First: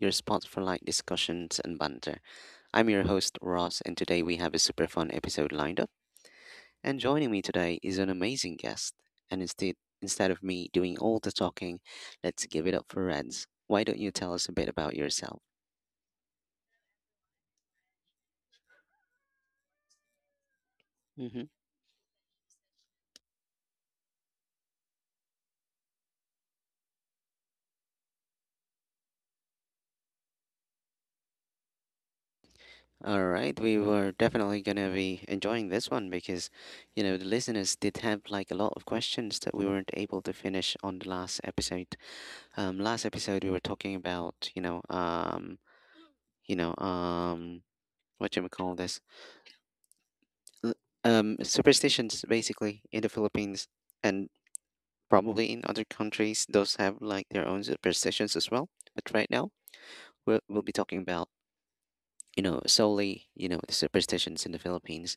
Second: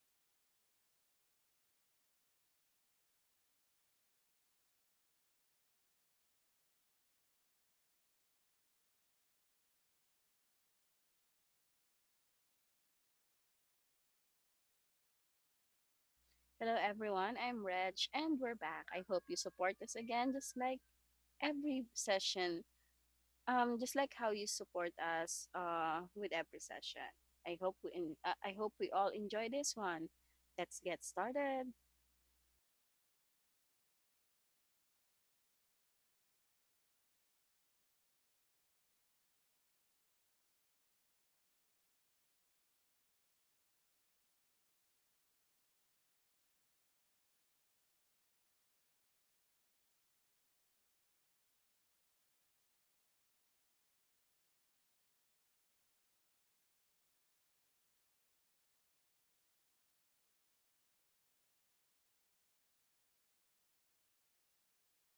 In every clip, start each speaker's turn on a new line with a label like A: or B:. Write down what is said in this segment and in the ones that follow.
A: your spot for light discussions and banter. I'm your host, Ross, and today we have a super fun episode lined up. And joining me today is an amazing guest. And instead, instead of me doing all the talking, let's give it up for Reds. Why don't you tell us a bit about yourself?
B: Hello, everyone. I'm Reg, and we're back. I hope you support us again, just like
A: Mm-hmm.
B: every session, just like how you support us with every session. I hope we all enjoy this one. Let's get started.
A: All right, we were definitely going to be enjoying this one because, you know, the listeners did have like a lot of questions that we weren't able to finish on the last episode. Last episode we were talking about you know um what you call this L- superstitions basically in the Philippines, and probably in other countries those have like their own superstitions as well. But right now we'll be talking about, you know, solely, you know, the superstitions in the Philippines.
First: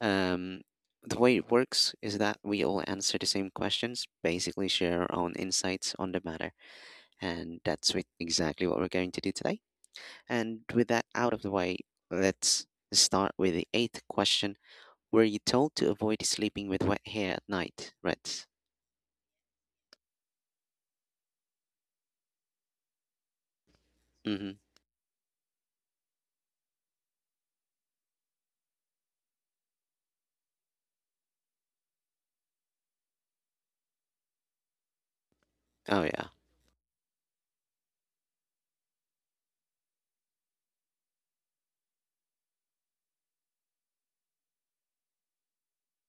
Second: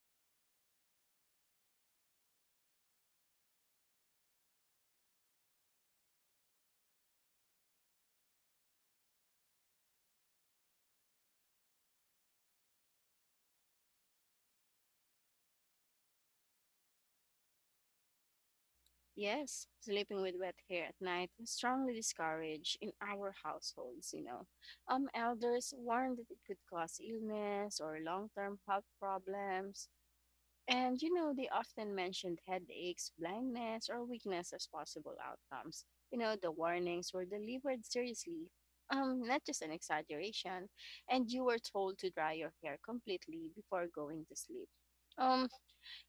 A: um the way it works is that we all answer the same questions, basically share our own insights on the matter, and that's exactly what we're going to do today. And with that out of the way, let's start with the eighth question. Were you told to avoid sleeping with wet hair at night, Reds?
B: Yes, sleeping with wet hair at night is strongly discouraged in our households. You know,
A: Mm-hmm.
B: elders warned that it could cause illness or long-term health problems. And you know, they often mentioned headaches, blindness, or weakness as possible outcomes.
A: Oh
B: You
A: yeah.
B: know, the warnings were delivered seriously, not just an exaggeration, and you were told to dry your hair completely before going to sleep. Um,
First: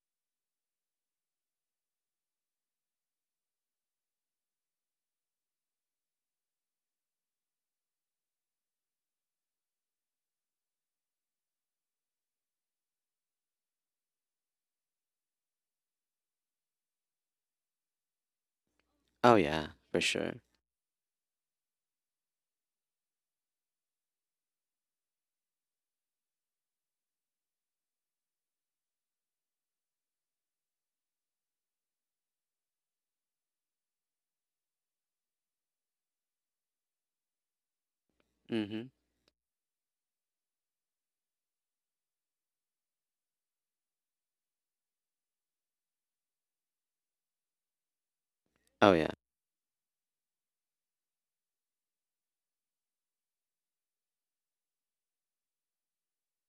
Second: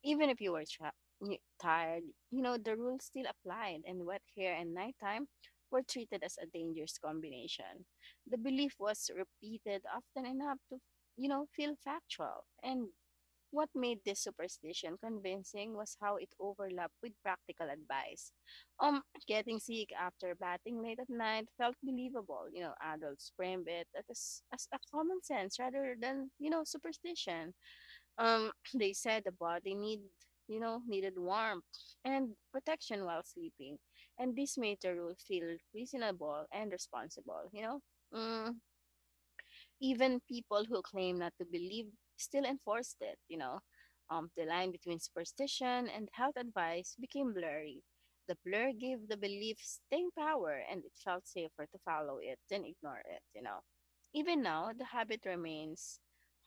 B: even if you were tired, you know, the rules still applied, and wet hair and nighttime were treated as a dangerous combination. The belief was repeated often enough to, you know, feel factual, and what made this superstition convincing was how it overlapped with practical advice. Um,
A: Oh
B: Getting
A: yeah,
B: sick
A: for
B: after
A: sure.
B: batting late at night felt believable. You know, adults framed it as a common sense rather than, you know, superstition. They said the body you know, needed warmth and protection while sleeping. And this made the rule feel reasonable and responsible, you know. Mm,
A: Mm-hmm.
B: Even people who claim not to believe still enforced it, you know. The line between superstition and health advice became blurry. The blur
A: Oh yeah.
B: gave the belief staying power, and it felt safer to follow it than ignore it, you know. Even now, the habit remains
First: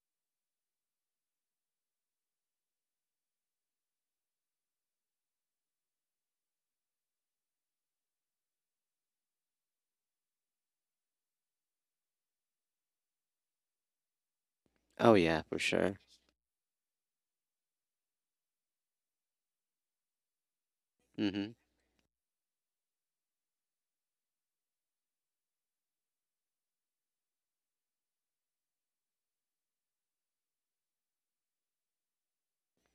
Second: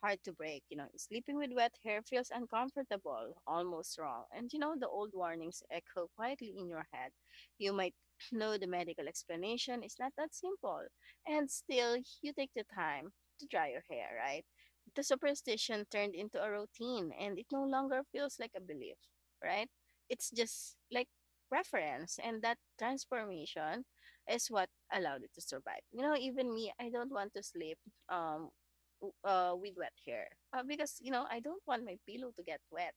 B: hard to break. You know, sleeping with wet hair feels uncomfortable, almost wrong. And you know, the old warnings echo quietly in your head. You might know the medical explanation is not that simple, and still, you take the time to dry your hair, right? The
A: Oh yeah, for
B: superstition
A: sure.
B: turned into a routine and it no longer feels like a belief, right? It's just like
A: Mm-hmm.
B: preference, and that transformation is what allowed it to survive. You know, even me, I don't want to sleep um with wet hair. Because you know, I don't want my pillow to get wet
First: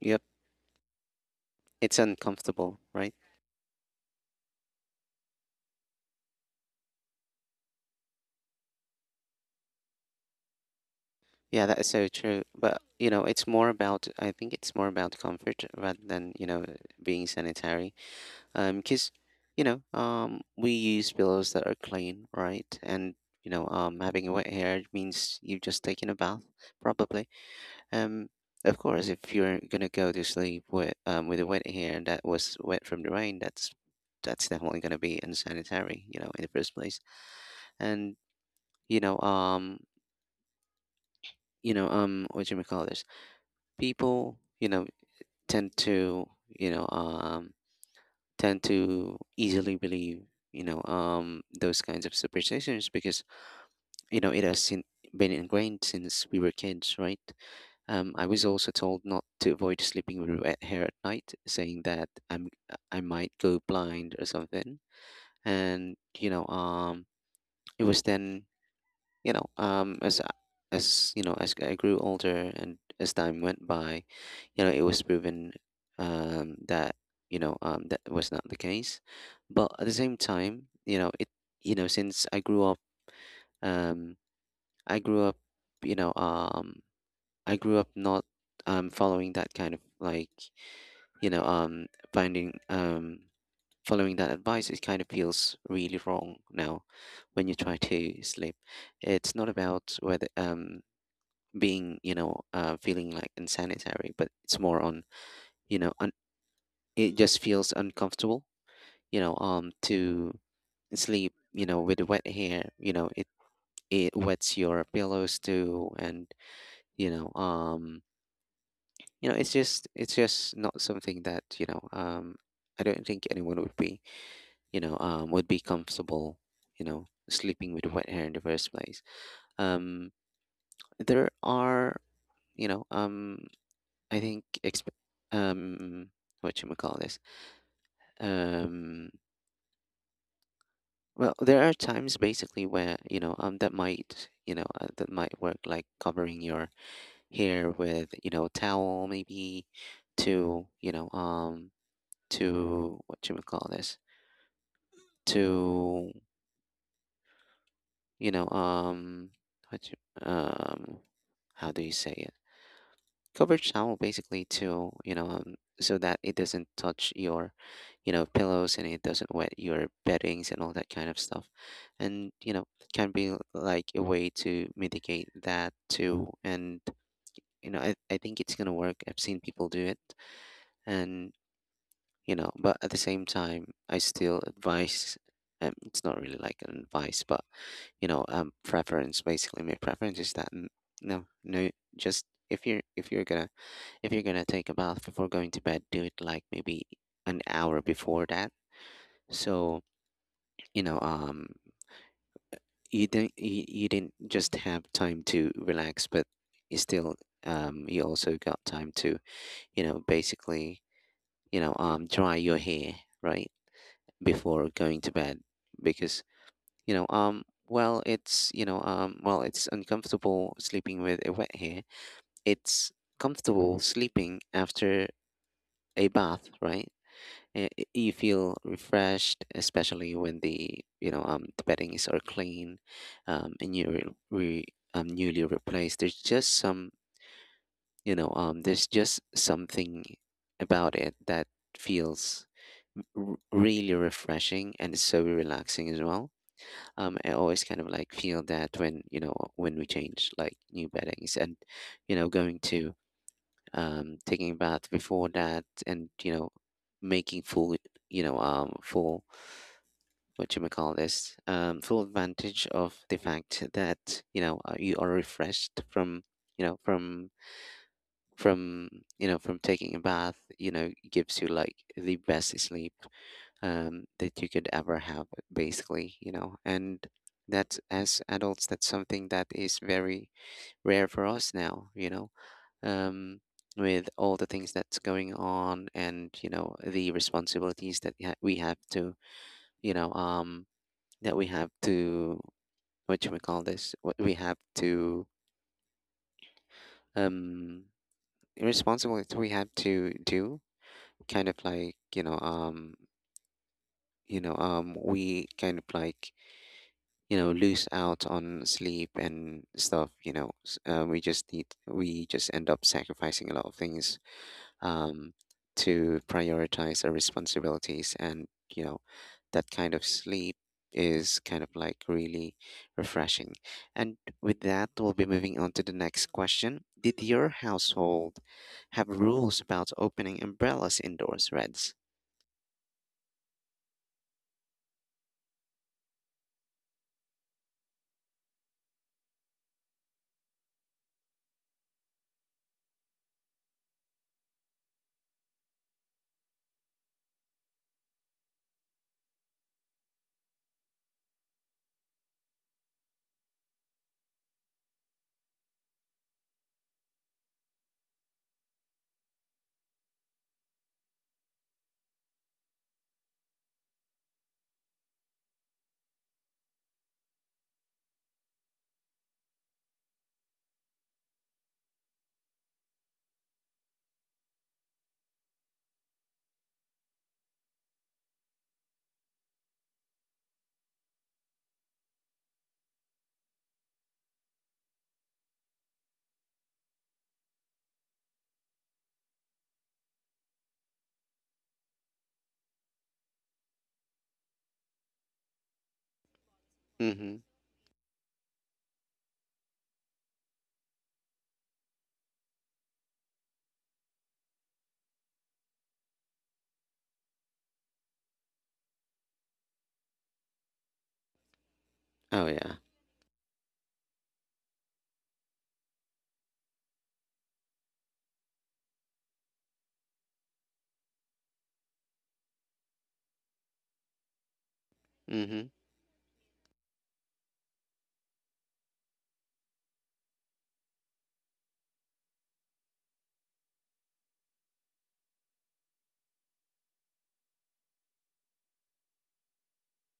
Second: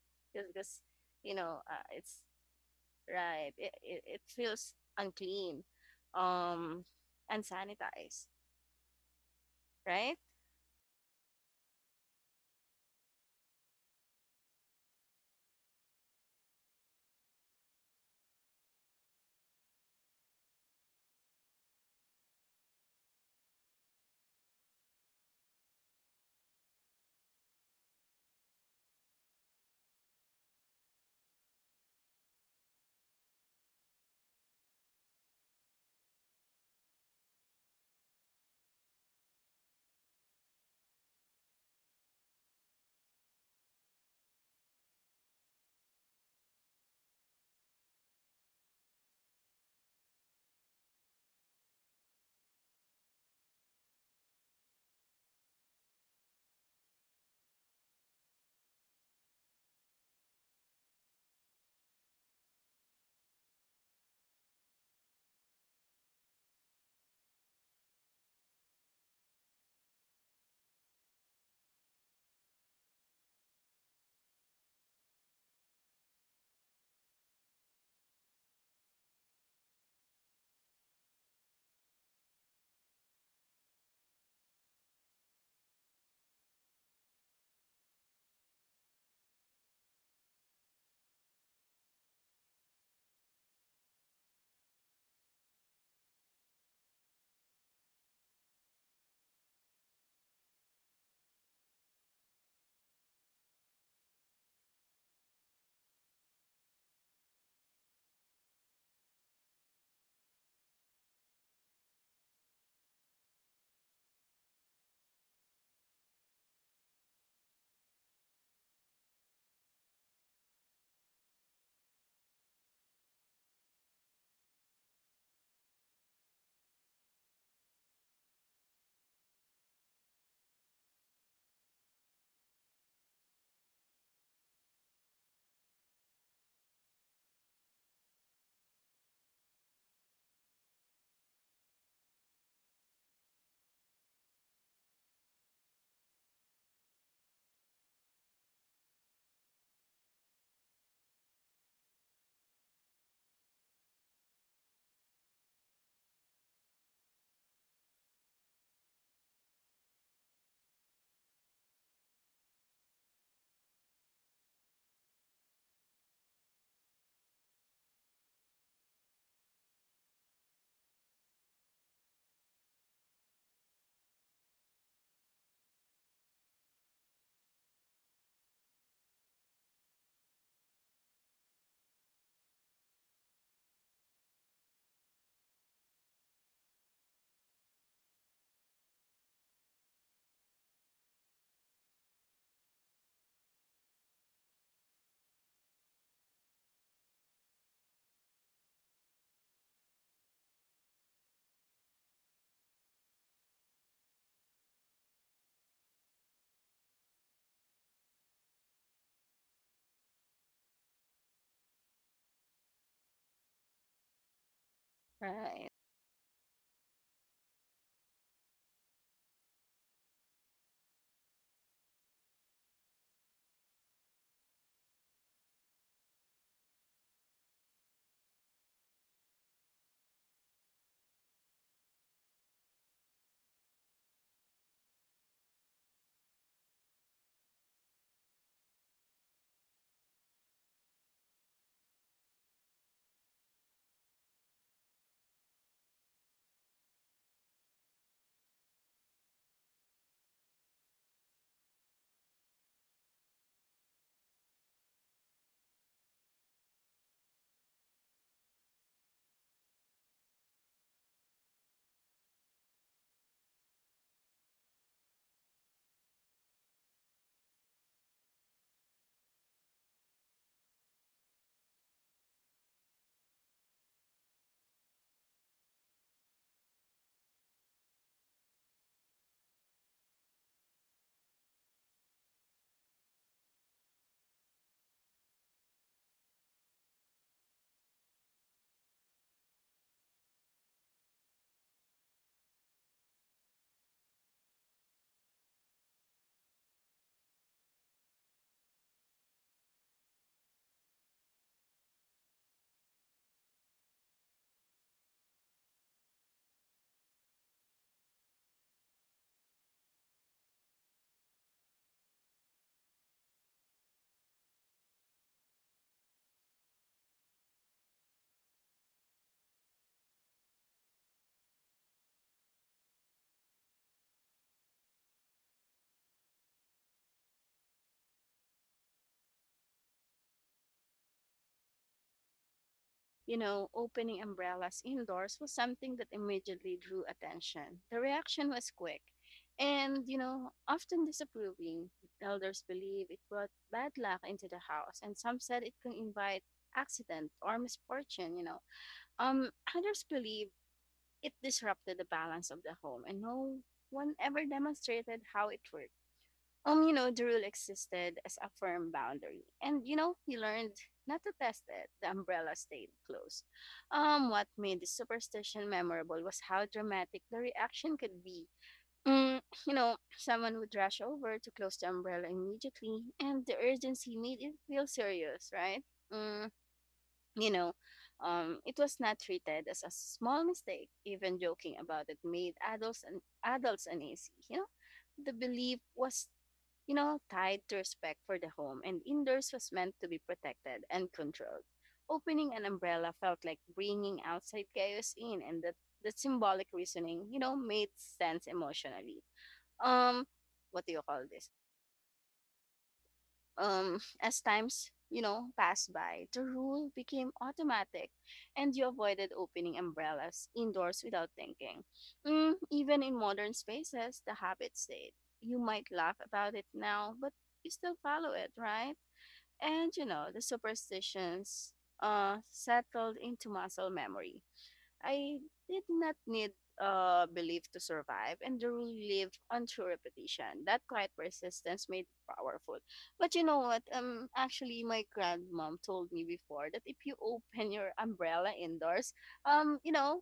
A: Yep.
B: because you know,
A: It's
B: it's
A: uncomfortable, right?
B: right. It feels unclean. Um Unsanitized, right?
A: Yeah, that is so true. But you know, it's more about, I think it's more about comfort rather than, you know, being sanitary. Cause You know, we use pillows that are clean, right? And you know, having a wet hair means you've just taken a bath, probably. Um, of course, if you're gonna go to sleep with a wet hair that was wet from the rain, that's definitely gonna be unsanitary, you know, in the first place. And you know, what do you call this? People, you know, tend to, you know, um. tend to easily believe, you know, those kinds of superstitions, because you know it has been ingrained since we were kids, right? I was also told not to avoid sleeping with wet hair at night, saying that I might go blind or something. And you know, it was then, you know, as you know, as I grew older and as time went by, you know, it was proven that, you know, that was not the case. But at the same time, you know, it, you know, since I grew up, um, I grew up, you know, um, I grew up not following that kind of like, you know finding following that advice. It kind of feels really wrong now when you try to sleep. It's not about whether being, you know, feeling like insanitary, but it's more on, you know un- it just feels uncomfortable, you know, to sleep, you know, with wet hair. You know, it wets your pillows too, and you know, you know, it's just not something that, you know, I don't think anyone would be, you know, would be comfortable, you know, sleeping with wet hair in the first place. um there are, you know, I think um what you call this, um well, there are times basically where, you know, that might, you know, that might work, like covering your hair with, you know, towel maybe, to, you know, to what you call this to you know what you, um how do you say it Covered towel, basically, to, you know, so that it doesn't touch your, you know, pillows, and it doesn't wet your beddings and all that kind of stuff. And, you know, can be like a way to mitigate that too. And, you know, I think it's gonna work. I've seen people do it. And, you know, but at the same time, I still advise, it's not really like an advice, but you know, preference, basically. My preference is that no no just, if you're gonna, if you're gonna take a bath before going to bed, do it like maybe an hour before that. So, you know, you didn't you, you didn't just have time to relax, but you still, you also got time to, you know, basically, you know, dry your hair, right, before going to bed
B: Right.
A: because, you know, well, it's uncomfortable sleeping with a wet hair. It's comfortable sleeping after a bath, right? You feel refreshed, especially when the, you know, the beddings are clean, and you're newly replaced. There's just some you know there's just something about it that feels really refreshing, and it's so relaxing as well. I always kind of like feel that when, you know, when we change like new beddings, and you know, going to, taking a bath before that, and you know, making full what you may call this full advantage of the fact that, you know, you are refreshed from, you know, from from taking a bath, you know, gives you like the best sleep that you could ever have basically, you know. And that's, as adults, that's something that is very rare for us now, you know, um, with all the things that's going on, and you know, the responsibilities that we have to, you know, that we have to, what do we call this what we have to um responsibilities we have to do, kind of like, you know, we kind of like, you know, lose out on sleep and stuff, you know, we just end up sacrificing a lot of things, um, to prioritize our responsibilities. And you know, that kind of sleep is kind of like really refreshing. And with that, we'll be moving on to the next question. Did your household have rules about opening umbrellas indoors, Reds?
B: You know, opening umbrellas indoors was something that immediately drew attention. The reaction was quick and, you know, often disapproving. Elders believe it brought bad luck into the house, and some said it can invite accident or misfortune, you know. Um, Others believe it disrupted the balance of the home, and no one ever demonstrated how it worked. You know, the rule existed as a firm boundary. And, you know, he learned not to test it. The umbrella stayed closed. What made the superstition memorable was how dramatic the reaction could be. Mm, you know, someone would rush over to close the umbrella immediately, and the urgency made it feel serious, right? Mm, you know, it was not treated as a small mistake. Even joking about it made adults uneasy. You know, the belief was, you know, tied to respect for the home, and indoors was meant to be protected and controlled. Opening an umbrella felt like bringing outside chaos in, and that symbolic reasoning, you
A: Mm-hmm.
B: know, made sense emotionally. Um, what do you call this? As times, you know, passed by, the rule became automatic, and you avoided opening umbrellas indoors without thinking.
A: Oh yeah.
B: Even in modern spaces, the habit stayed. You might laugh about it now, but you still follow it, right? And you know the superstitions settled into muscle memory I
A: Mm-hmm.
B: did not need belief to survive, and the rule lived on true repetition. That quiet persistence made it powerful. But you know what? Actually, my grandmom told me before that if you open your umbrella indoors, um, you know,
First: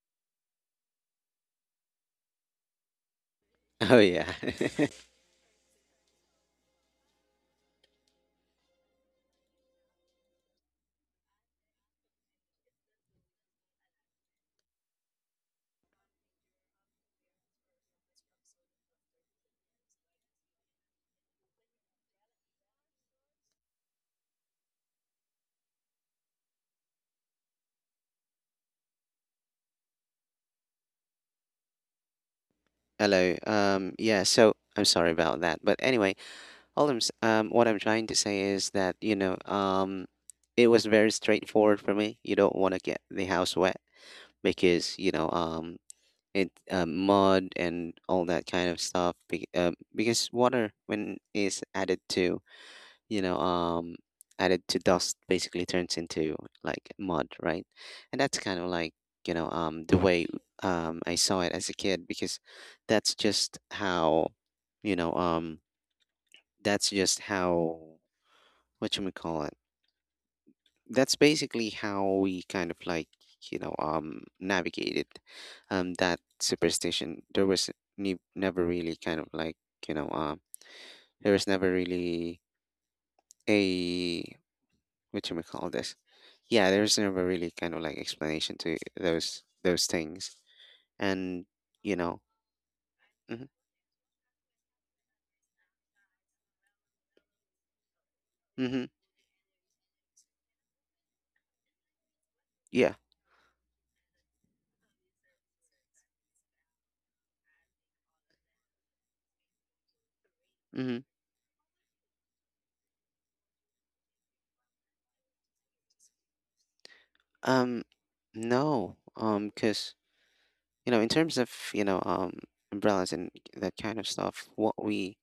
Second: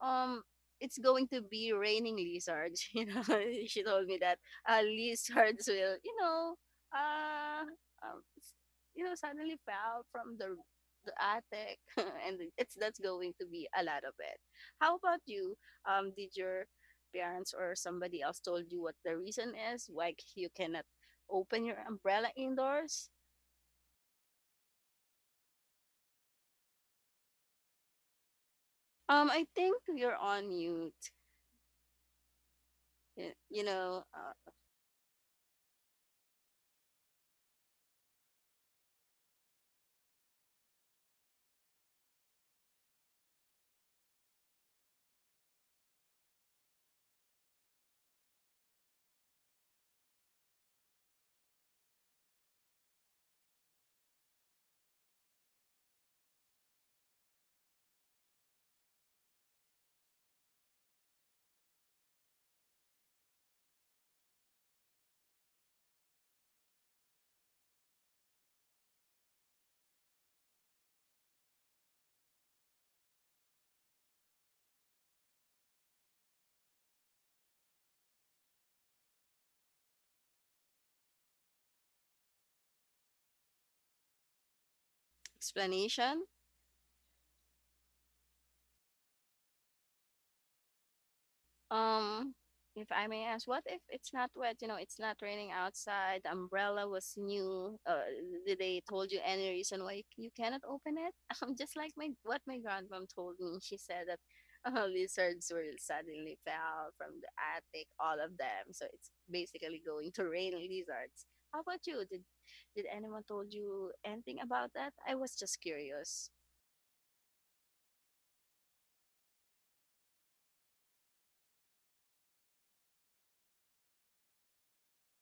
B: um it's going to be raining lizards you know she
A: Oh
B: told me
A: yeah.
B: that lizards will you know uh, um, s- you know suddenly fell from the attic and it's that's going to be a lot of it. How about you? Did your parents or somebody else told you what the reason is why you cannot open your umbrella indoors? I think you're on mute. Y-
A: Hello.
B: you know
A: Yeah,
B: uh,
A: so I'm sorry about that, but anyway, what I'm trying to say is that, you know, it was very straightforward for me. You don't want to get the house wet because, you know, it, mud and all that kind of stuff. Be Because water, when is added to, you know, added to dust, basically turns into like mud, right? And that's kind of like, you know, the way, I saw it as a kid because that's just how, you know, that's just how, what you call it, that's basically how we kind of like, you know, navigated that superstition. There was never really kind of like, you know, there was never really a, what you call this.
B: Explanation.
A: Yeah, there was never really kind of like explanation to those things, and you know,
B: Um, if I may
A: mm-hmm,
B: ask, what if it's not wet? You know, it's not raining outside. The umbrella was new. Did they
A: mm-hmm,
B: told you any reason why you cannot open it? Just like my what my
A: yeah,
B: grandmom told me. She said that lizards were suddenly fell from the attic, all of them. So it's basically going to rain
A: mm-hmm.
B: lizards. How about you? Did anyone told you anything about that? I was just curious.
A: um, no, because you know, in terms of, you know, umbrellas and that kind of stuff, what we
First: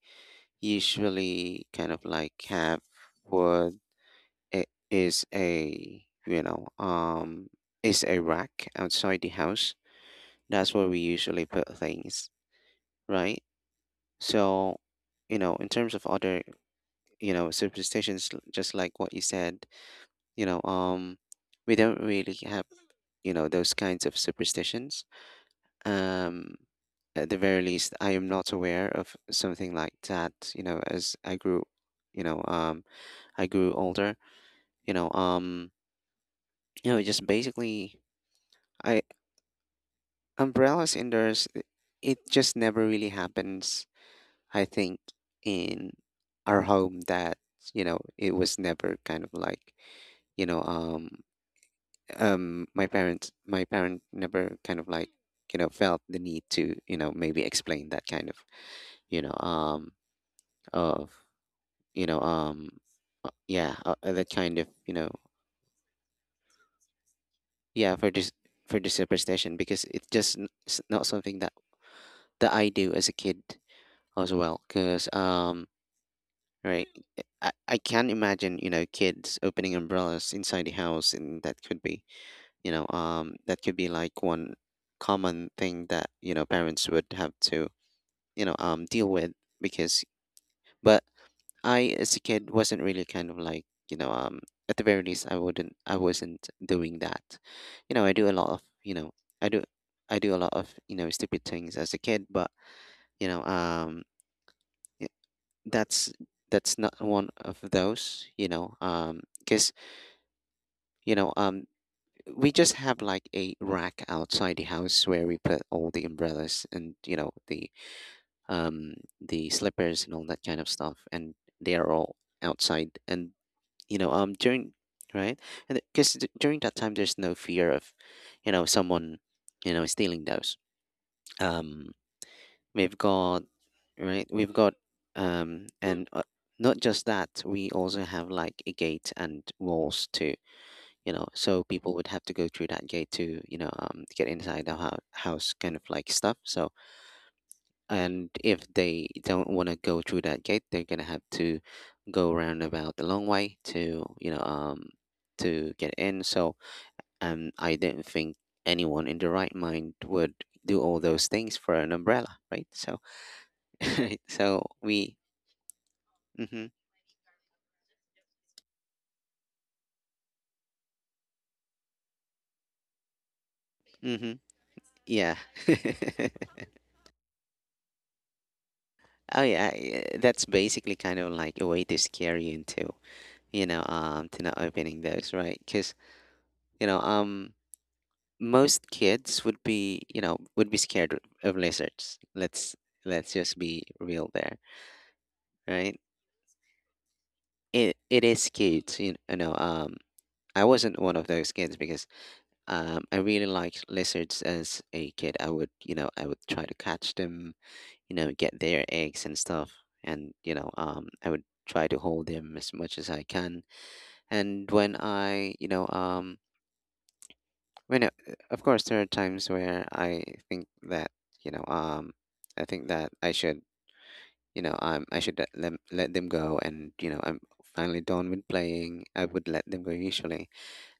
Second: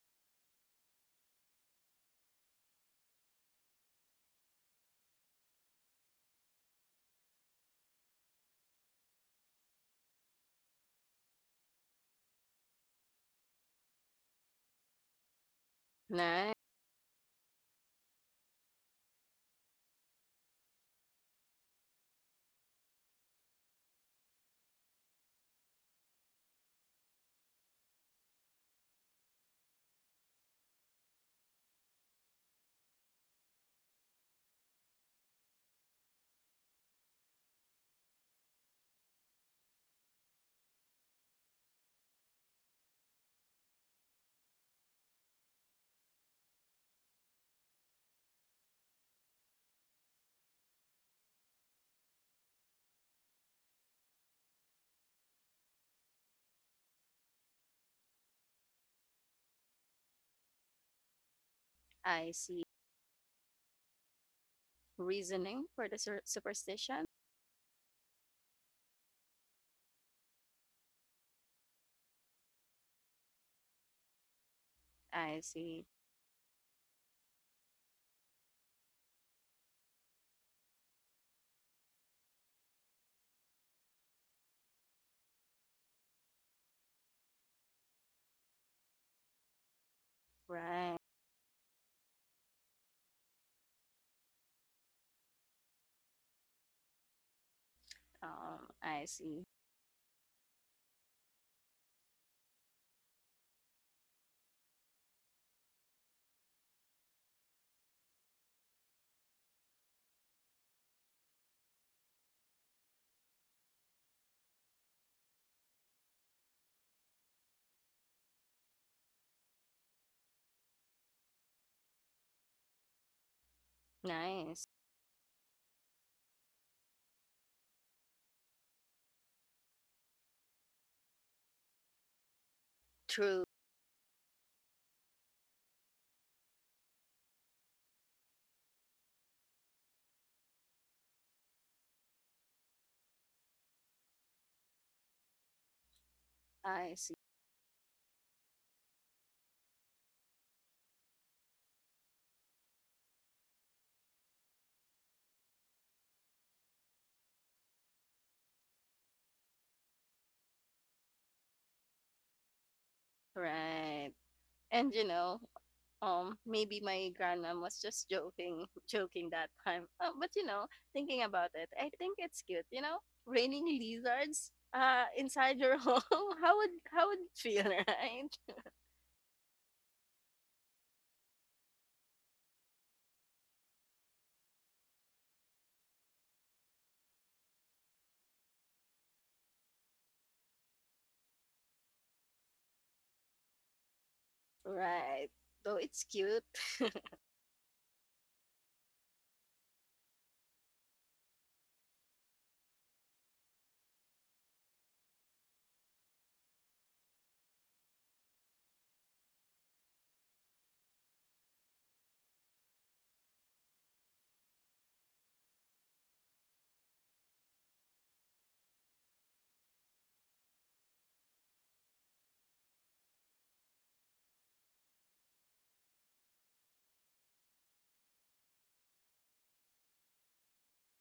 A: usually kind of like have, what i- is a, you know, is a rack outside the house. That's where we usually put things, right? So, you know, in terms of other,
B: Nice.
A: you know, superstitions, just like what you said, you know, we don't really have, you know, those kinds of superstitions. um at the very least, I am not aware of something like that, you know, as I grew, you know, I grew older, you know, you know, just basically, I umbrella cinders, it just never really happens, I think, in our home. That, you know, it was never kind of like, you know, my parent never kind of like, you know, felt the need to, you know, maybe explain that kind of, you know, of you know
B: I see
A: um yeah, that kind of, you know,
B: reasoning for the superstition.
A: yeah, for the superstition, because it's just not something that that I do as a kid as well. Because,
B: I see.
A: right, I can imagine, you know, kids opening umbrellas inside the house, and that could be, you know, that could be like one common thing that, you know, parents would have to, you know, deal with. Because,
B: Right.
A: but I, as a kid, wasn't really kind of like, you know, at the very least, I wasn't doing that. You know,
B: I see.
A: I do, I do a lot of, stupid things as a kid, but, you know, um, that's that's not one of those. Because you know um we just have like a rack outside the house where we put all the umbrellas, and the um slippers and all that kind of stuff, and they are all outside. And you know
B: Nice.
A: during Right. And because during that time, there's no fear of, someone, stealing those. um We've got
B: True.
A: Right. We've got and Not just that. We also have like a gate and walls too. You know, so people would have to go through that gate to, get inside the house, kind of like stuff. So,
B: I see.
A: and if they don't want to go through that gate, they're gonna have to go round about the long way to, to get in. So, I don't think anyone in the right mind would do all those things for an umbrella, right? So.
B: Right.
A: Right. So
B: And you
A: we.
B: know,
A: Mm-hmm.
B: maybe my grandma was just joking that time. But you know, thinking about it, I think it's cute. You know, raining
A: Mm-hmm.
B: lizards
A: Yeah.
B: inside your home. How would it feel, right?
A: Oh yeah. Yeah, that's basically kind of like a way to scare you into, to not opening those, right? Because you know, um, most kids would be, scared of lizards. Let's just be real there,
B: Right. Though
A: right?
B: it's cute.
A: It is cute, you know. I wasn't one of those kids because, I really liked lizards as a kid. I would try to catch them, you know, get their eggs and stuff. And, I would try to hold them as much as I can. And when I, of course, there are times where think that, you know, um, I think that I should let them go. And, you know, I'm finally done with playing. I would let them go usually.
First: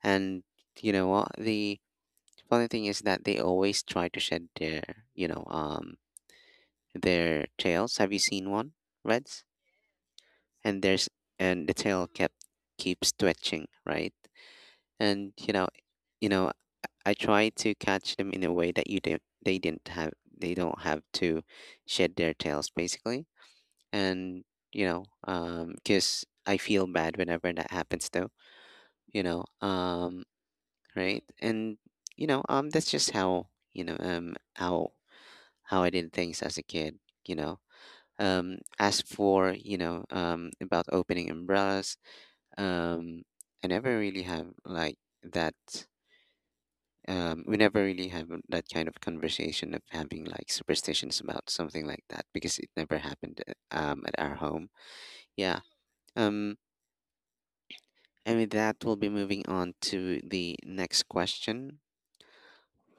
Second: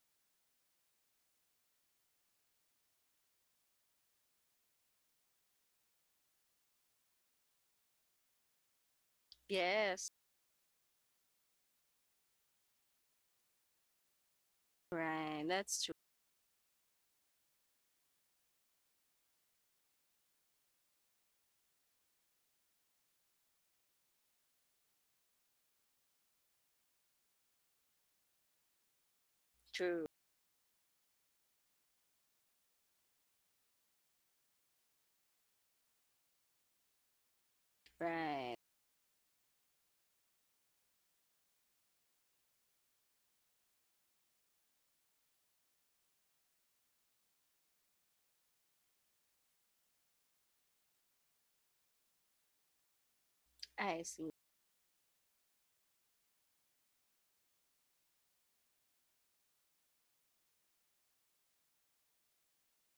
A: And you know what? The funny thing is that they always try to shed you know, um, their tails. Have you seen one, Reds?
B: Yes.
A: and there's and the tail kept keeps twitching, right? And
B: Right. That's true.
A: you know, I try to catch them in a way that you don't they don't have to shed their tails, basically. And, because I feel bad whenever that happens, though, you know,
B: True.
A: um, right? And, that's just how, you know, um, how how I did things as a kid, you know.
B: Right.
A: As for, about opening umbrellas, um I never really have like that we never really have that kind of conversation of having like superstitions about something like that, because it never happened,
B: I
A: at
B: see.
A: our home. yeah um I mean, that will be moving on to the next question.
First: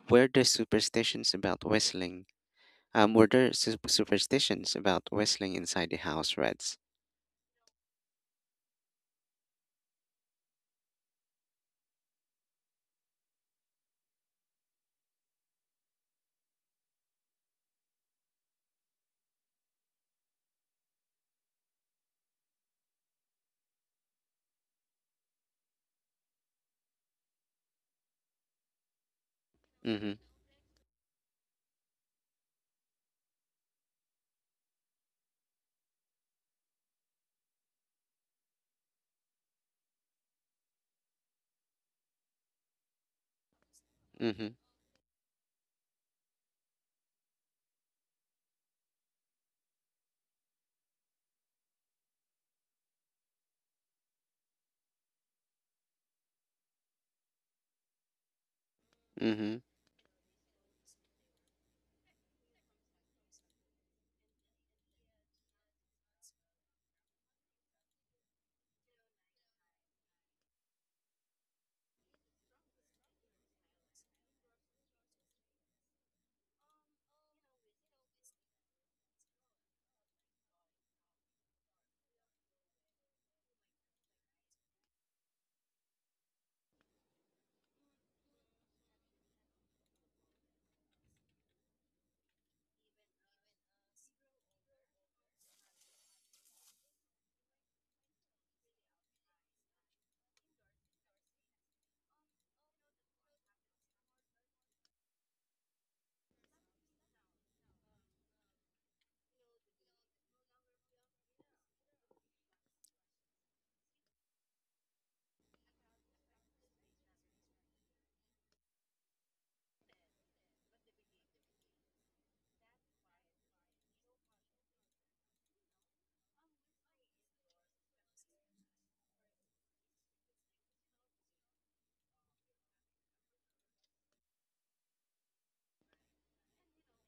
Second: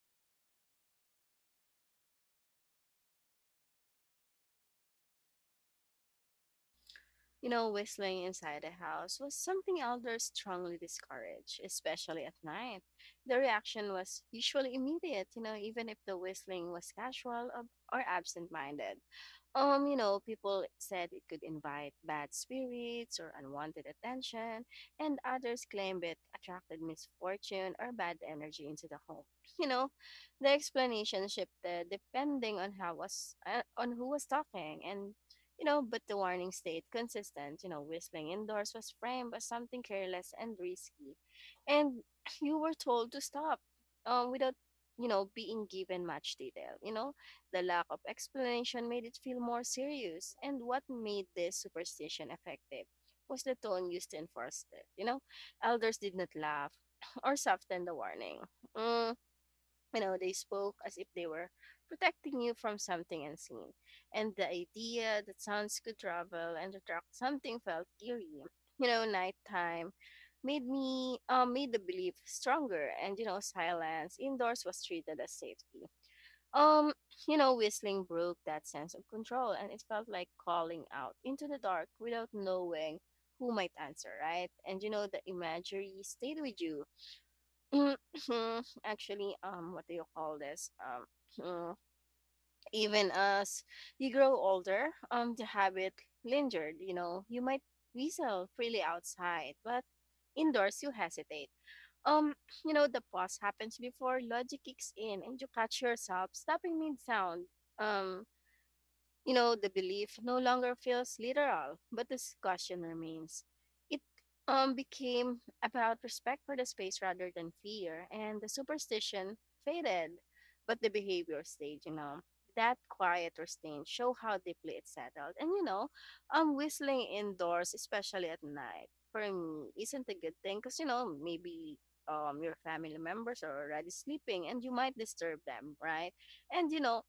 A: Where do superstitions about whistling were there superstitions about whistling inside the house, Reds?
B: You know, whistling inside the house was something elders strongly discouraged, especially at night. The reaction was usually immediate, you know, even if the whistling was casual or absent minded. You know, people said it could invite bad spirits or unwanted attention, and others claimed it attracted misfortune or bad energy into the home. You know,
A: Mm-hmm.
B: the explanation shifted depending on how was on who was talking, and you know, but the warning stayed consistent. You know, whistling indoors was framed as something careless and risky, and you were told to stop,
A: Mm-hmm.
B: without, you know, being given much detail. You know the lack of explanation made it feel more serious, and what made this superstition effective was the tone used to enforce it. You know, elders did not laugh or soften the warning. Mm,
A: Mm-hmm.
B: you know, they spoke as if they were protecting you from something unseen, and the idea that sounds could travel and attract something felt eerie. You know, nighttime made the belief stronger and you know silence indoors was treated as safety, um, you know, whistling broke that sense of control, and it felt like calling out into the dark without knowing who might answer, right? And you know, the imagery stayed with you. Actually, what do you call this? Mm, Even as you grow older, the habit lingered. You know, you might whistle freely outside, but indoors you hesitate. Um, you know, the pause happens before logic kicks in and you catch yourself stopping mid sound. Um, you know, the belief no longer feels literal, but the discussion remains. It became about respect for the space rather than fear, and the superstition faded, but the behavior stayed, you know. That quiet restraint show how deeply it settled. And you know, whistling indoors, especially at night, for me, isn't a good thing because you know maybe your family members are already sleeping and you might disturb them, right? And you know,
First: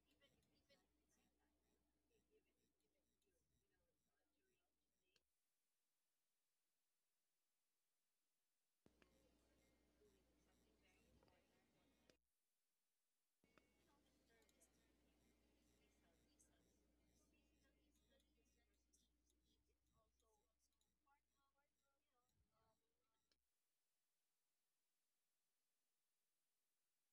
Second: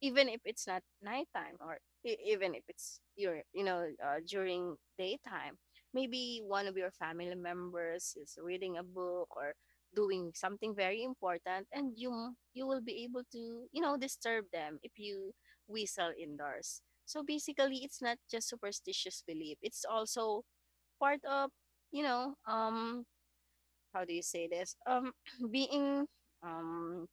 B: even if it's not nighttime or even if it's your you know during daytime maybe one of your family members is reading a book or doing something very important and you will be able to you know disturb them if you whistle indoors so basically it's not just superstitious belief it's also part of, you know, how do you say this being um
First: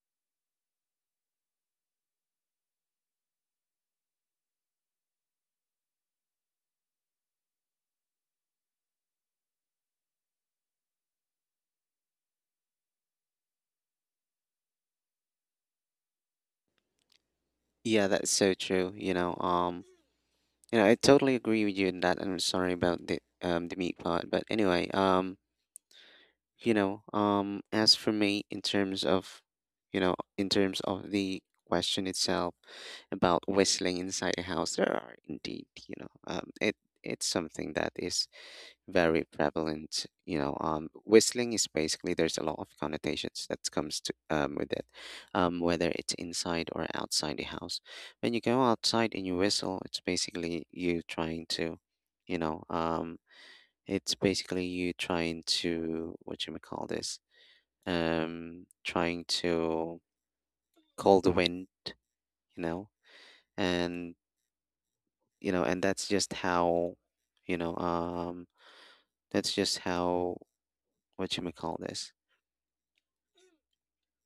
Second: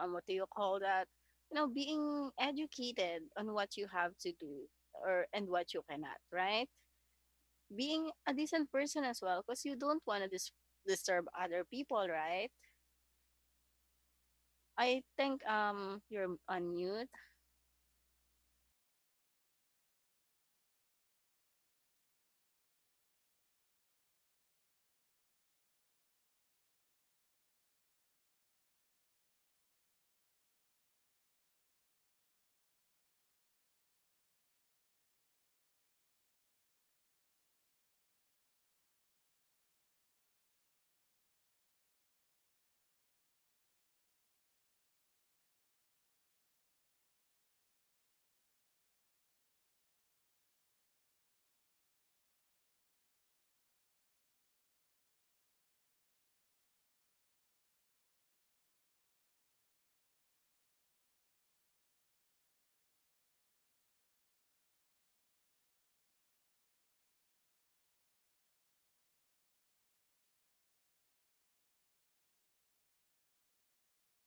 B: what do you call that? You know, being educated on what you have to do or and what you cannot, right? Being a decent person as well, because you don't want to disturb other people, right? I think you're on mute,
A: Yeah, that's so true. You know, I totally agree with you in that. And I'm sorry about the meat part, but anyway, as for me, in terms of, in terms of the question itself, about whistling inside a house, there are indeed, it's something that is very prevalent. Whistling is basically, there's a lot of connotations that comes to, with it, whether it's inside or outside the house. When you go outside and you whistle, it's basically you trying to, you know um what you may call this, trying to call the wind, you know. And, you know, and that's just how, you know, um, that's just how what you may call this.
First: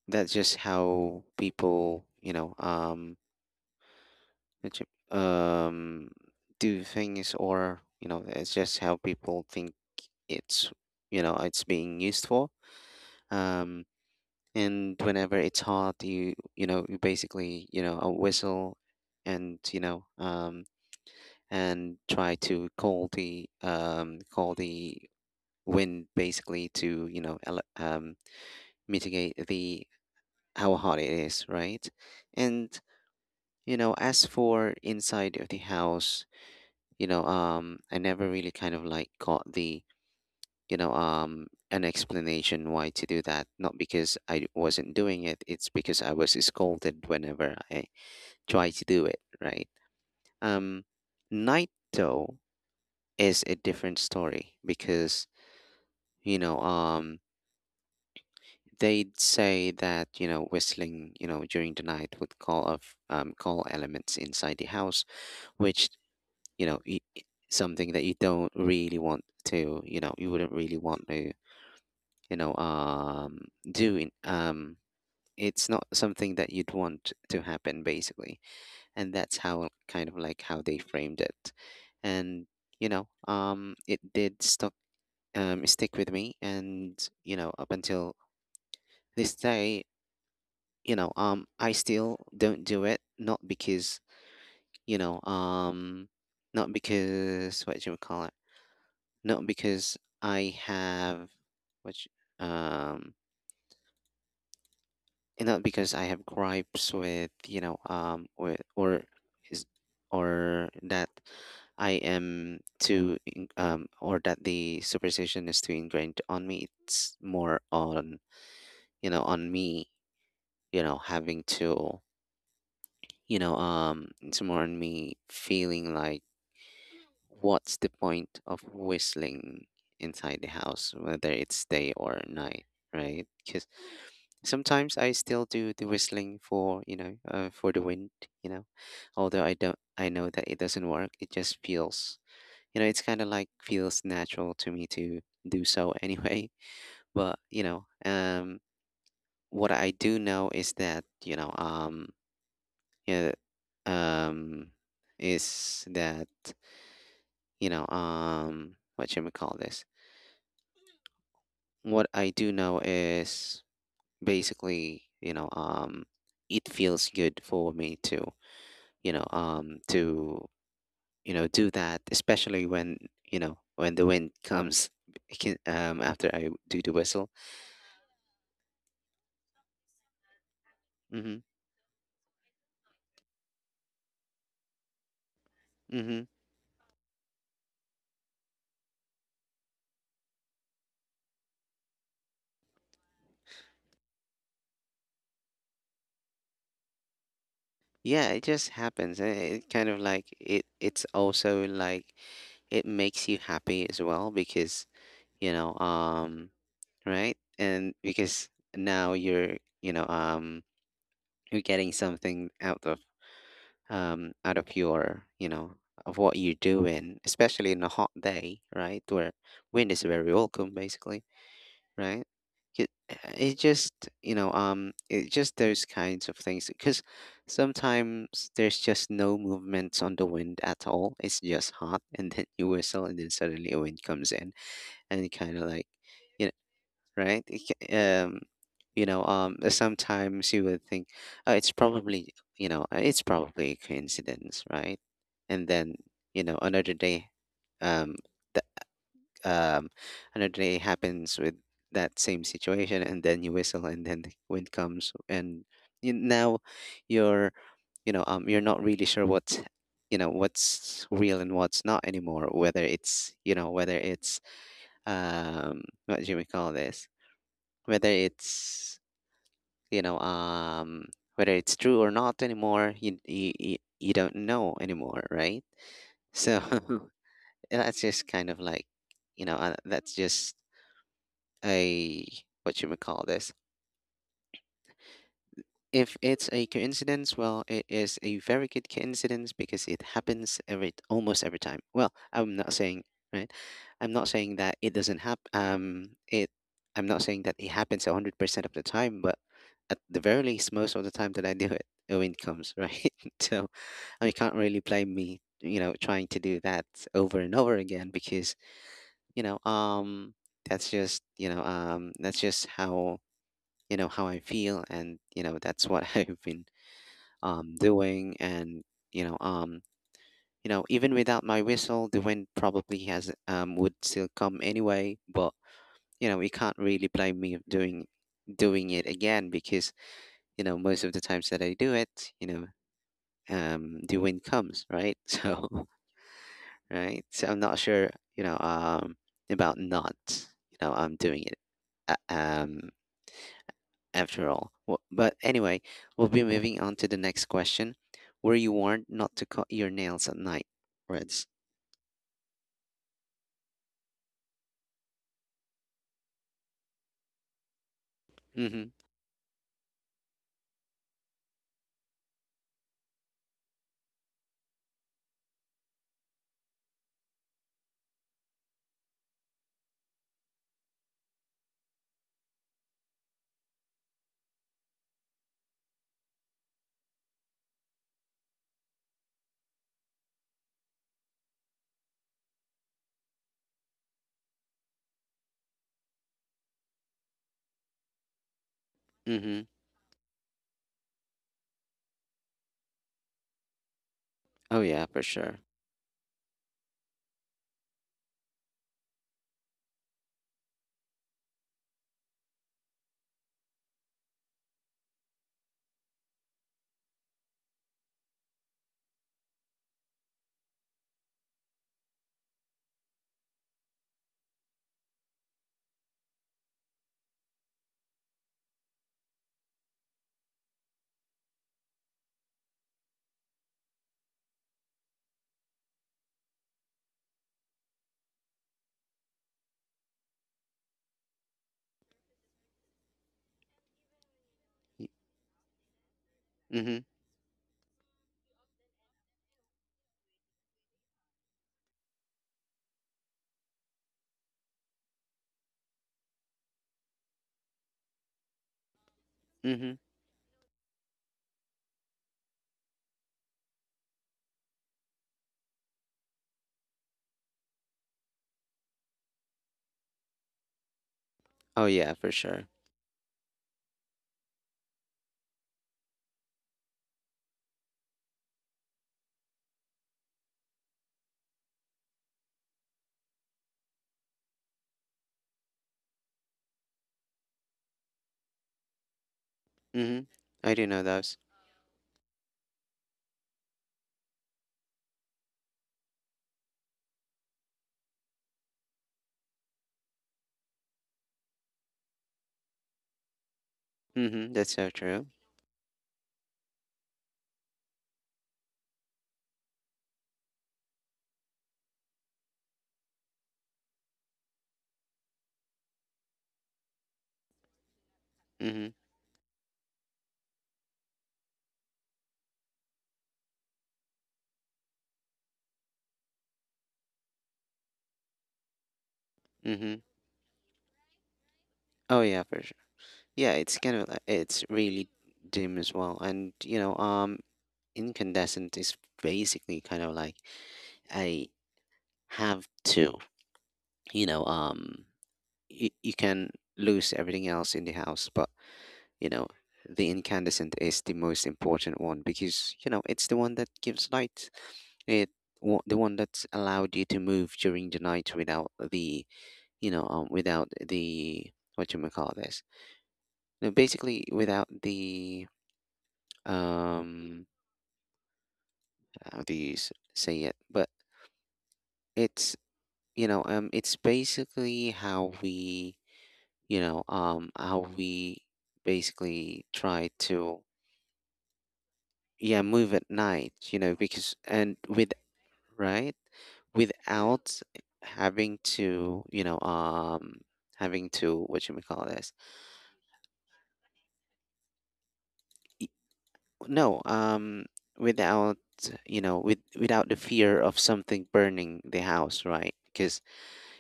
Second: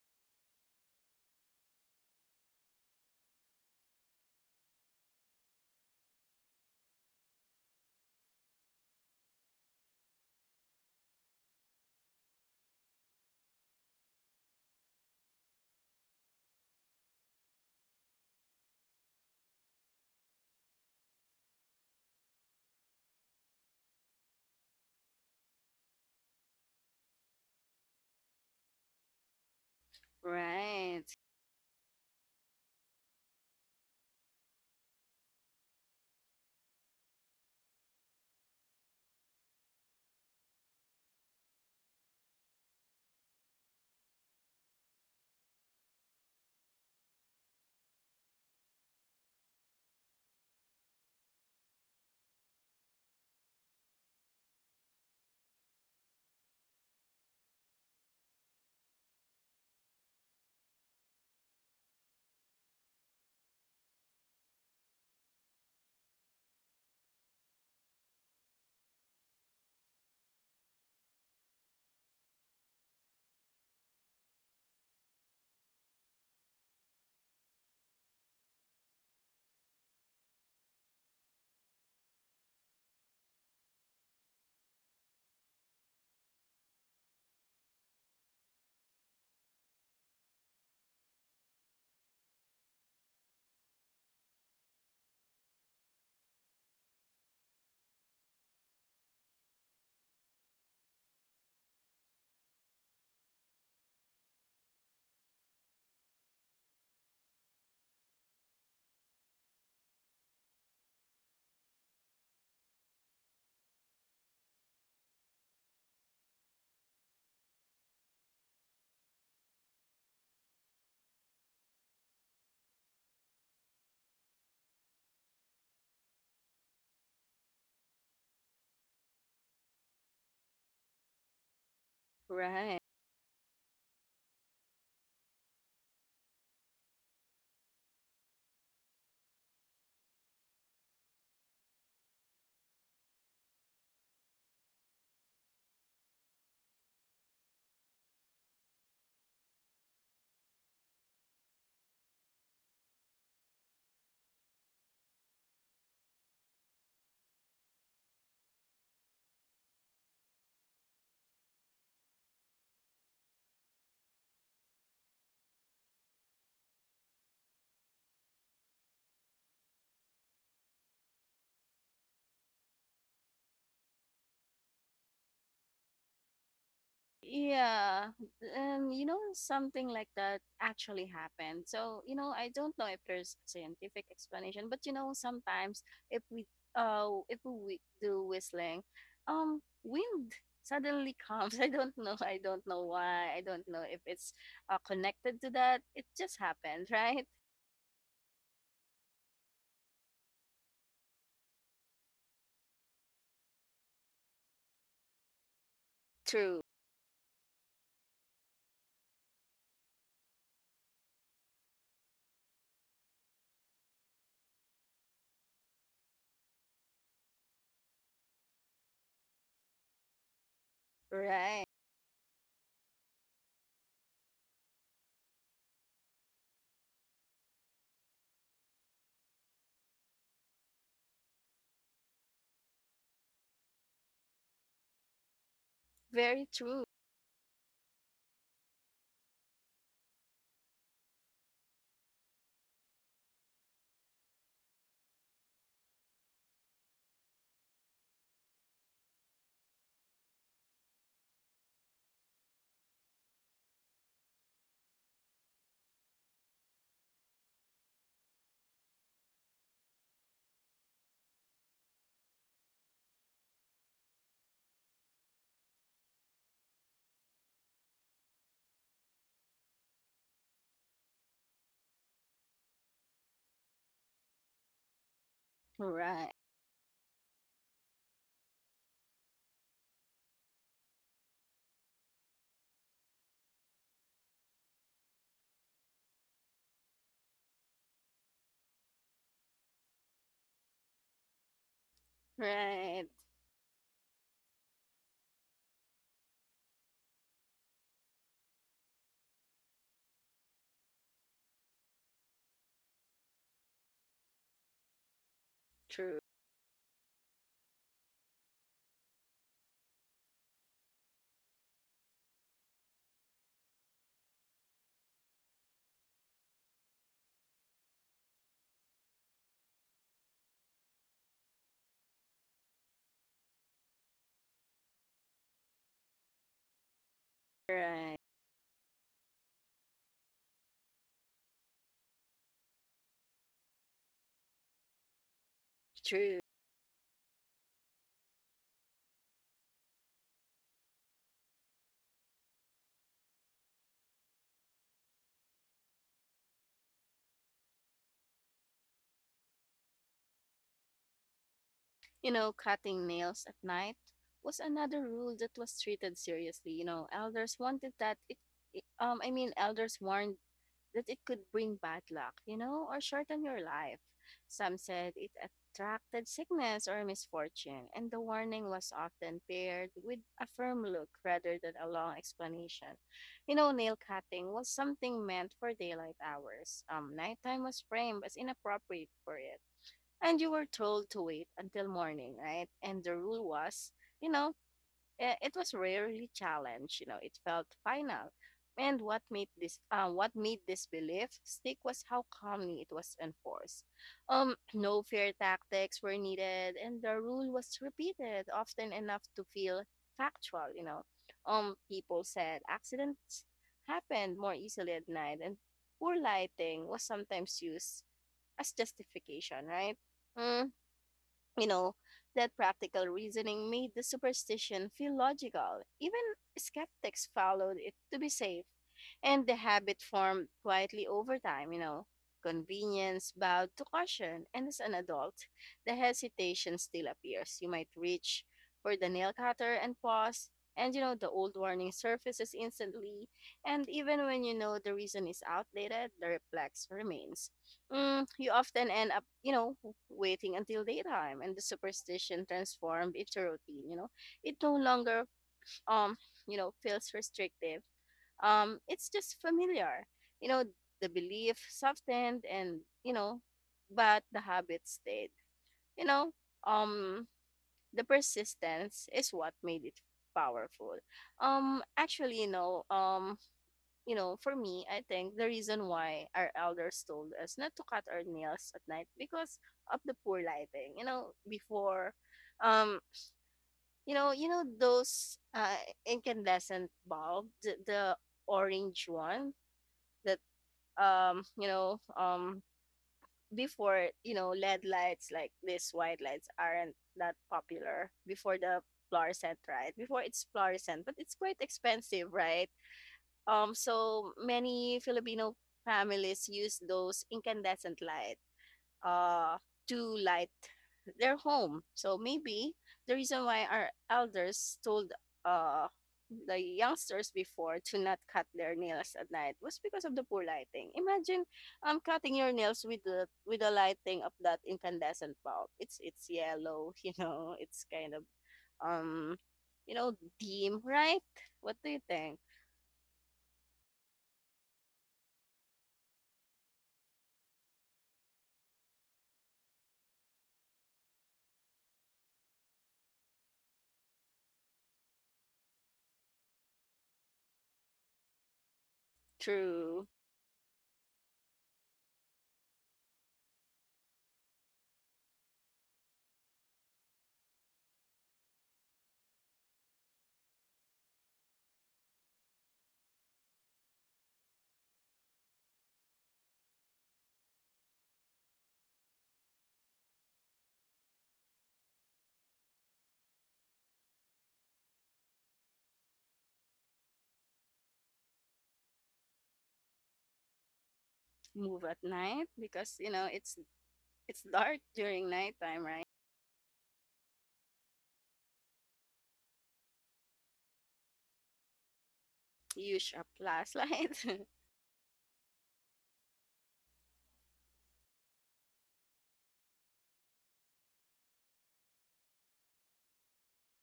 A: That's just how people, what you- um, do things, or, you know, it's just how people think it's, you know, it's being used for. Um, and whenever it's hot, you know, you basically, you know, a whistle, and, try to call the, wind, basically, to, mitigate the how hot
B: right?
A: it is, right? And, you know, as for inside of the house, I never really kind of like got the you know an explanation why to do that. Not because I wasn't doing it, it's because I was scolded whenever I try to do it, right? um Night though is a different story, because, you know, um, they'd say that, you know, whistling, you know, during the night would call elements inside the house, which, you know, something that you don't really want to, you wouldn't really want to, you know, um, do in, um, it's not something that you'd want to happen, basically. And that's how, kind of like how, they framed it. And, it did stuck stick with me. And, you know, up until this day, I still don't do it. You know um not because what do you call it not because I have which um and not because I have gripes with, is or that I am too in- or that the superstition is too ingrained on me. It's more on, on me, having to you know, it's more on me feeling like, what's the point of whistling inside the house, whether it's day or night,
B: Right.
A: right? Because sometimes I still do the whistling for, for the wind, you know. Although I know that it doesn't work. It just feels, it's kind of like feels natural to me to do so anyway. But, you know, what I do know is yeah um is that you know what should we call this what I do know is, basically, it feels good for me to, you know um to do that, especially when, when the wind comes. After I do the whistle.
B: Yeah, you know, something like that actually
A: Mm-hmm.
B: happened. So, you know, I don't know if there's a scientific explanation, but you know, sometimes if
A: Mm-hmm.
B: we if we do whistling, wind suddenly comes. I don't know. I don't know why. I don't know if it's connected to that. It just happened, right?
A: Yeah, it just happens, and it kind of like, it's also like, it makes you happy as well, because, you know um
B: True.
A: right. And because now you're, you know um you're getting something out of, out of your, of what you're doing, especially in a hot day, right, where wind is very welcome, basically,
B: Right.
A: right? It, it just, it just those kinds of things. Because sometimes there's just no movement on the wind at all, it's just hot, and then you whistle, and then suddenly a wind comes in, and it kind of like, you
B: Very
A: know
B: true.
A: right? Um, sometimes you would think, oh, it's probably a coincidence, right? And then, you know, another day, um, that um, another day happens with that same situation, and then you whistle, and then the wind comes, and now you're, you're not really sure what's real and what's not anymore. Whether what do we call this? Whether it's you know um whether it's true or not anymore, you don't know anymore, right?
B: Right.
A: So. That's just kind of like, that's just a, what you would call this if it's a coincidence, well, it is a very good coincidence, because it happens every almost every time. Well, I'm not saying,
B: Right.
A: right. I'm not saying that it doesn't happen. It. I'm not saying that it happens 100% of the time, but at the very least, most of the time that I do it, the wind comes, right. So, I can't really blame me, you know,
B: True.
A: trying to do that over and over again, because, you know, um, that's just how, how I feel. And, you know, that's what I've been, doing. And, you know, um, you know, even without my whistle, the wind probably has would still come anyway. But, you know, you can't really blame me of doing,
B: Right.
A: it again, because, you know, most of the times that I do it, the wind comes, right?
B: True.
A: So, right, so I'm not sure, you know, um, about not, you know, I'm doing it, uh, um, after all. Well, but anyway, we'll be moving on to the next question. Were you warned not to cut your nails at night, Reds?
B: You know, cutting nails at night was another rule that was treated seriously. You know, elders wanted that
A: Mm-hmm.
B: I mean, elders warned that it could bring bad luck, you know, or shorten your life. Some said it attracted sickness or misfortune, and the warning was often paired with a firm look rather than a long explanation. You know, nail cutting was something meant for daylight hours. Nighttime was framed as inappropriate for it and you were told to wait until morning, right? And the rule was, you know, it was rarely challenged. You know, it felt final. And what made
A: Mm-hmm.
B: this, belief stick was how calmly it was enforced.
A: Oh
B: No
A: yeah, for
B: fear
A: sure.
B: tactics were needed, and the rule was repeated often enough to feel factual. You know, people said accidents happened more easily at night, and poor lighting was sometimes used as justification, right? Mm, you know, that practical reasoning made the superstition feel logical. Even skeptics followed it to be safe, and the habit formed quietly over time, Convenience bowed to caution, and as an adult, the hesitation still appears. You might reach for the nail cutter and pause, and the old warning surfaces instantly, and even when you know the reason is outdated, the reflex
A: Mm-hmm.
B: remains. You often end up, waiting until daytime, and the superstition transformed into routine. You know, it no longer, um, feels restrictive. It's just
A: Mm-hmm.
B: familiar. You know, the belief softened, and but the habit stayed. You know, um, the persistence is what made it powerful.
A: Oh yeah, for
B: Actually,
A: sure.
B: for me, I think the reason why our elders told us not to cut our nails at night because of the poor lighting. You know, before, um, you know those incandescent bulb, the orange one
A: Mm-hmm.
B: that
A: I do know those.
B: um, you know, um, before you know LED lights like these white lights aren't that popular before the fluorescent, right? Before it's fluorescent, but it's quite expensive, right? So
A: Mm-hmm. That's so
B: many
A: true.
B: Filipino families use those incandescent light uh, to light their home. So maybe the reason why our elders told uh, the youngsters before to not cut their
A: Mm-hmm.
B: nails at night was because of the poor lighting. Imagine cutting your nails with the lighting of that incandescent bulb. It's yellow, you know. It's kind of um you
A: Mm-hmm.
B: know dim, right? What do you
A: Oh
B: think?
A: yeah, for sure. Yeah, it's it's really dim as well, and, you know, incandescent is basically kind of like I have to, you know, um. You can lose everything else in the house, but you know,
B: True.
A: the incandescent is the most important one because it's the one that gives light. It the one that's allowed you to move during the night without the you know um without the what you may call this. No, basically without the um how do you say it? But it's it's basically how we basically try to.
B: Move at night
A: Yeah,
B: because
A: move
B: you
A: at
B: know
A: night, because,
B: it's dark
A: and with,
B: during nighttime, right?
A: right, without having to, what should we call this?
B: Use a flashlight.
A: Y- no, without without the fear of something burning the house, right? Because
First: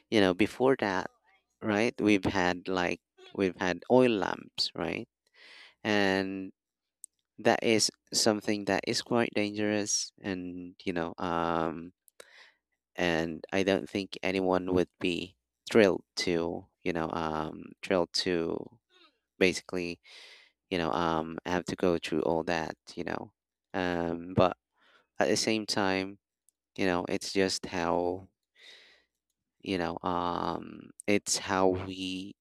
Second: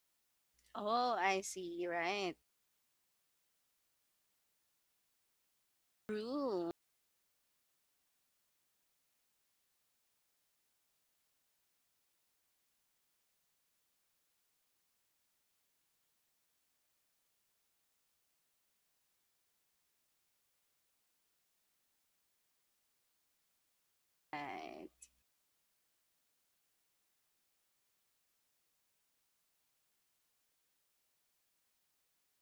A: before that,
B: Oh, I see.
A: right, we've
B: Right.
A: had like we've had oil lamps, right? And
B: True.
A: that is something that is quite dangerous, and I don't think anyone would be thrilled to basically, have to go through all that. But
B: Right.
A: at the same time, it's just how, you know, it's how we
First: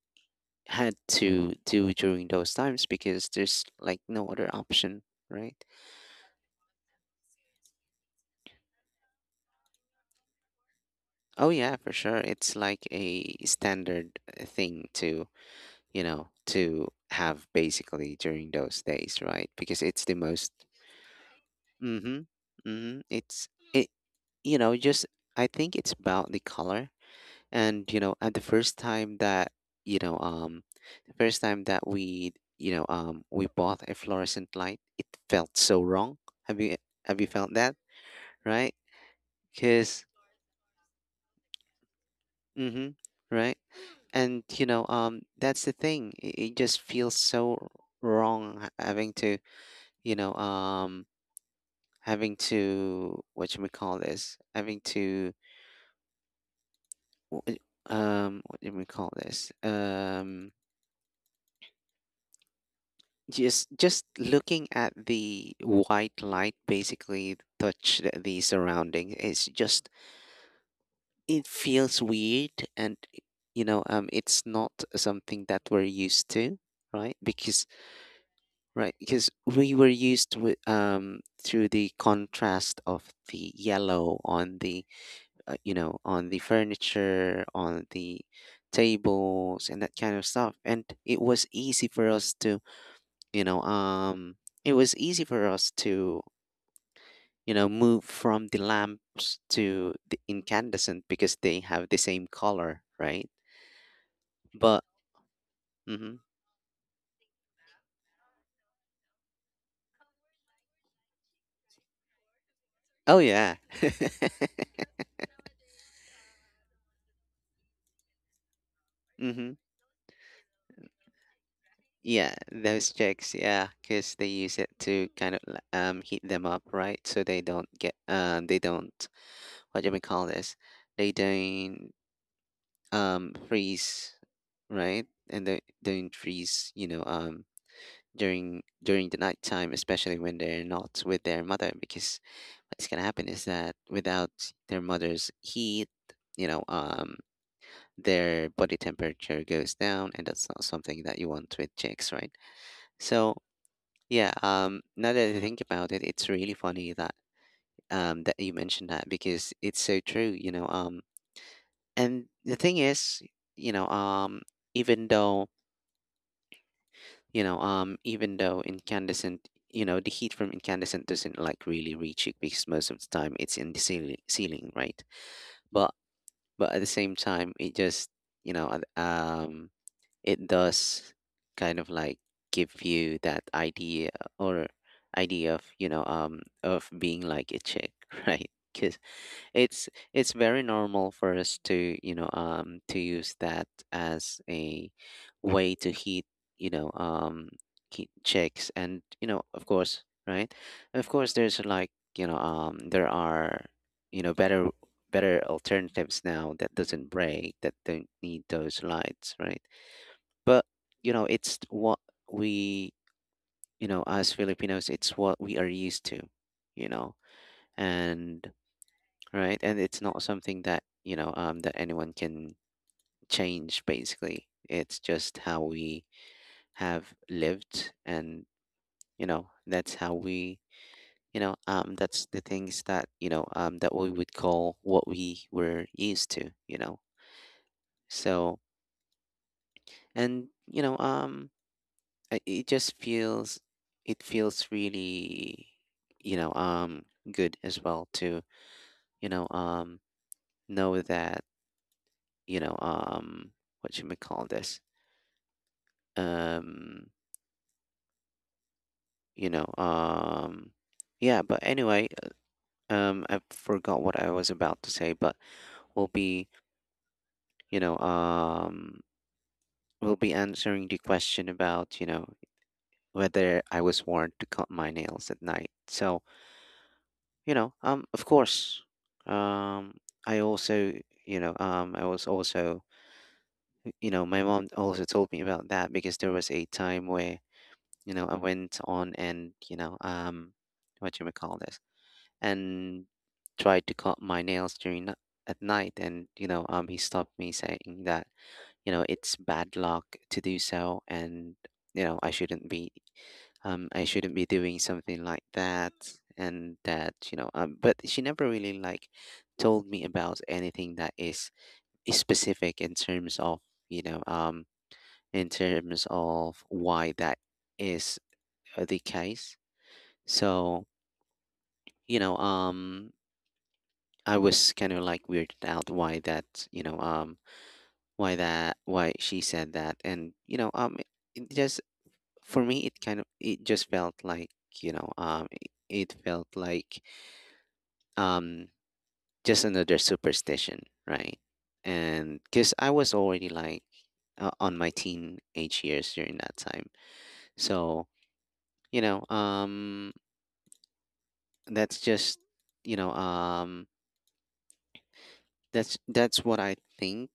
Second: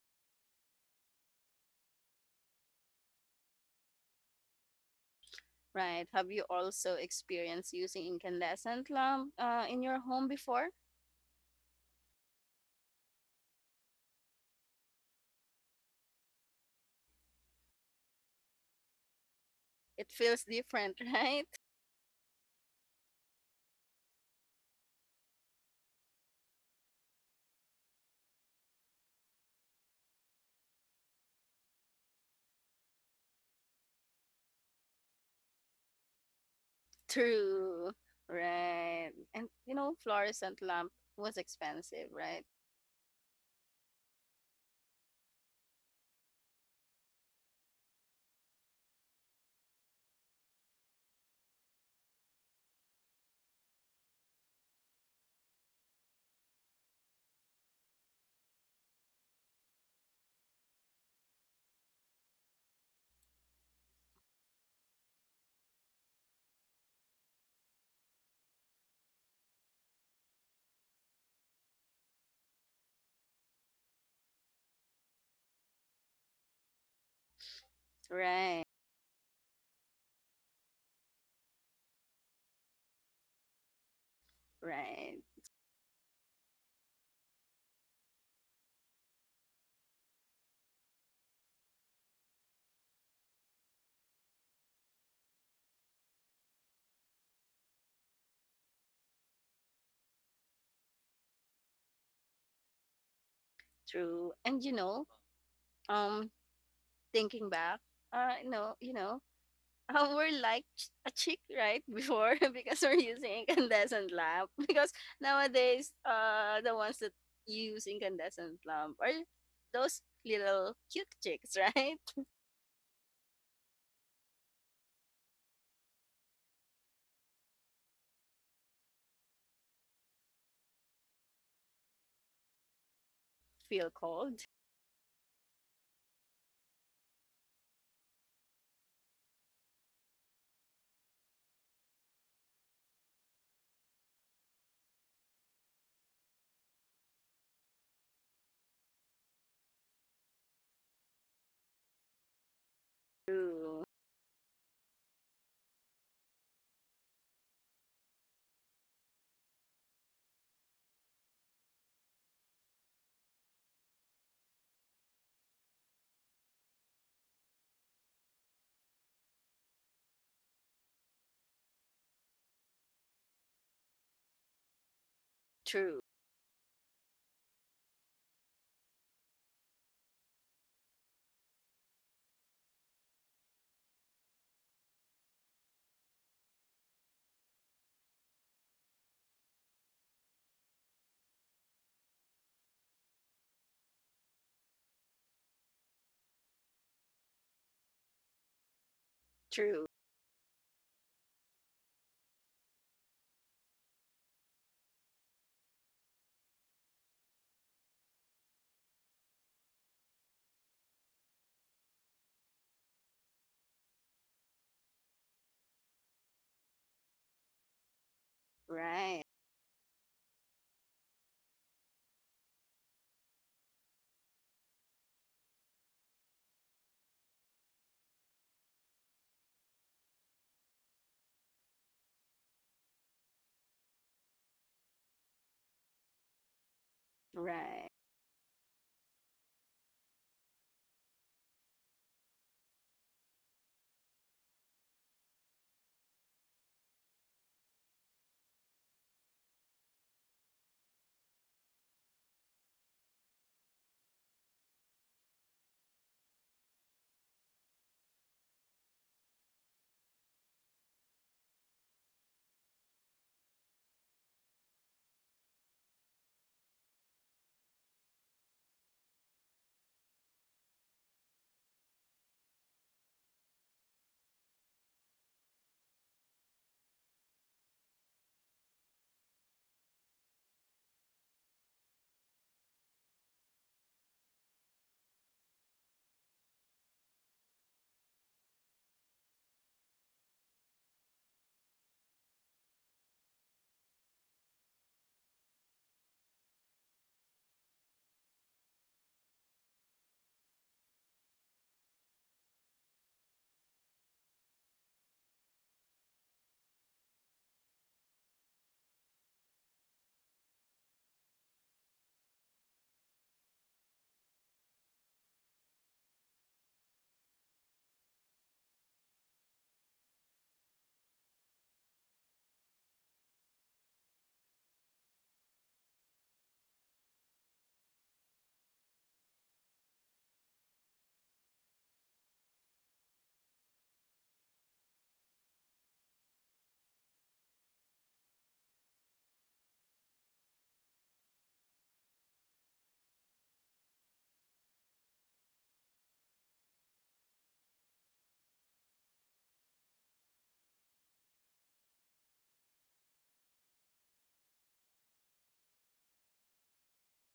A: had to do during those times, because there's like no other option, right?
B: Right. Have you also experienced using incandescent lamp in your home before?
A: Oh yeah, for sure. It's like a standard thing to have basically during those days, right? Because it's
B: It
A: the
B: feels
A: most,
B: different, right?
A: mm-hmm, mm-hmm, it's, it, you know, just, I think it's about the color. And, at the first time that, you know, um, the first time that we, we bought a fluorescent light, it felt so wrong. Have you, have you felt that,
B: True.
A: right?
B: Right. And you know,
A: Because,
B: fluorescent lamp was expensive, right?
A: mm-hmm, right? And, that's the thing. It just feels so wrong you know, um, having to what should we call this? Having to w- eh, What do we call this? Just looking at the white light basically touch the surrounding. It's just, it feels weird, and it's not something that we're used to, right? Because
B: Right.
A: we were used with through the contrast of the yellow on the,
B: Right.
A: on the furniture, on the tables, and that kind of stuff. And it was easy for us to, you know, um, it was easy for us to, you know, move from the lamps to the incandescent because they have the same color, right?
B: True. And you
A: But,
B: know,
A: mm-hmm.
B: um, thinking back, no, you know, we're like a chick right before because we're
A: Oh
B: using
A: yeah.
B: incandescent lamp because nowadays the ones that use incandescent lamp are
A: Mm-hmm.
B: those little cute chicks, right?
A: Yeah, those chicks, yeah, because they use it to kind of heat them up, right? So they don't get, they don't, what do we call this? They don't.
B: Feel
A: Freeze,
B: cold.
A: right? And they don't freeze, during the nighttime, especially when they're not with their mother. Because what's gonna happen is that without their mother's heat, you know um their body temperature goes down, and that's not something that you want with chicks, right? So
B: True.
A: yeah, now that I think about it, it's really funny that, you mentioned that, because it's so true. And the thing is, you know um even though, incandescent, the heat from incandescent doesn't like really reach it, because most of the time it's in the ceiling, right. But
B: True.
A: at the same time, it just, you know uh, um it does kind of like give you that or idea of, of being like a chick, right? Because it's it's very normal for us to, to use that as a way to heat, you know um heat chicks. And of
B: True.
A: course, right, of course, there's like, there are, you know better better alternatives now that doesn't break that don't need those lights, right? But it's what we, as Filipinos, it's what we are used to, you know, and
B: Right.
A: right, and it's not something that anyone can change. Basically, it's just how we have lived, and that's how we, that's the things that that we would call what we were used to.
B: Right.
A: So, and it just feels, it feels really, you know um good as well to, you know um know that, you know um what should we call this? um you know um yeah, but anyway, I forgot what I was about to say, but we'll be you know um we'll be answering the question about whether I was warned to cut my nails at night. So of course, um I also, I was also, my mom also told me about that, because there was a time where I went on and, what you may call this, and tried to cut my nails at night. And he stopped me, saying that it's bad luck to do so, and I shouldn't be, doing something like that. And that, but she never really like told me about anything that is specific in terms of, you know um why that is, the case. So you know um I was kind of like weirded out why that, you know um why she said that. And just, for me it kind of, it just felt like, it felt like, um just another superstition, right? And because I was already like, on my teenage years during that time. So you know um that's just, you know um that's what I think,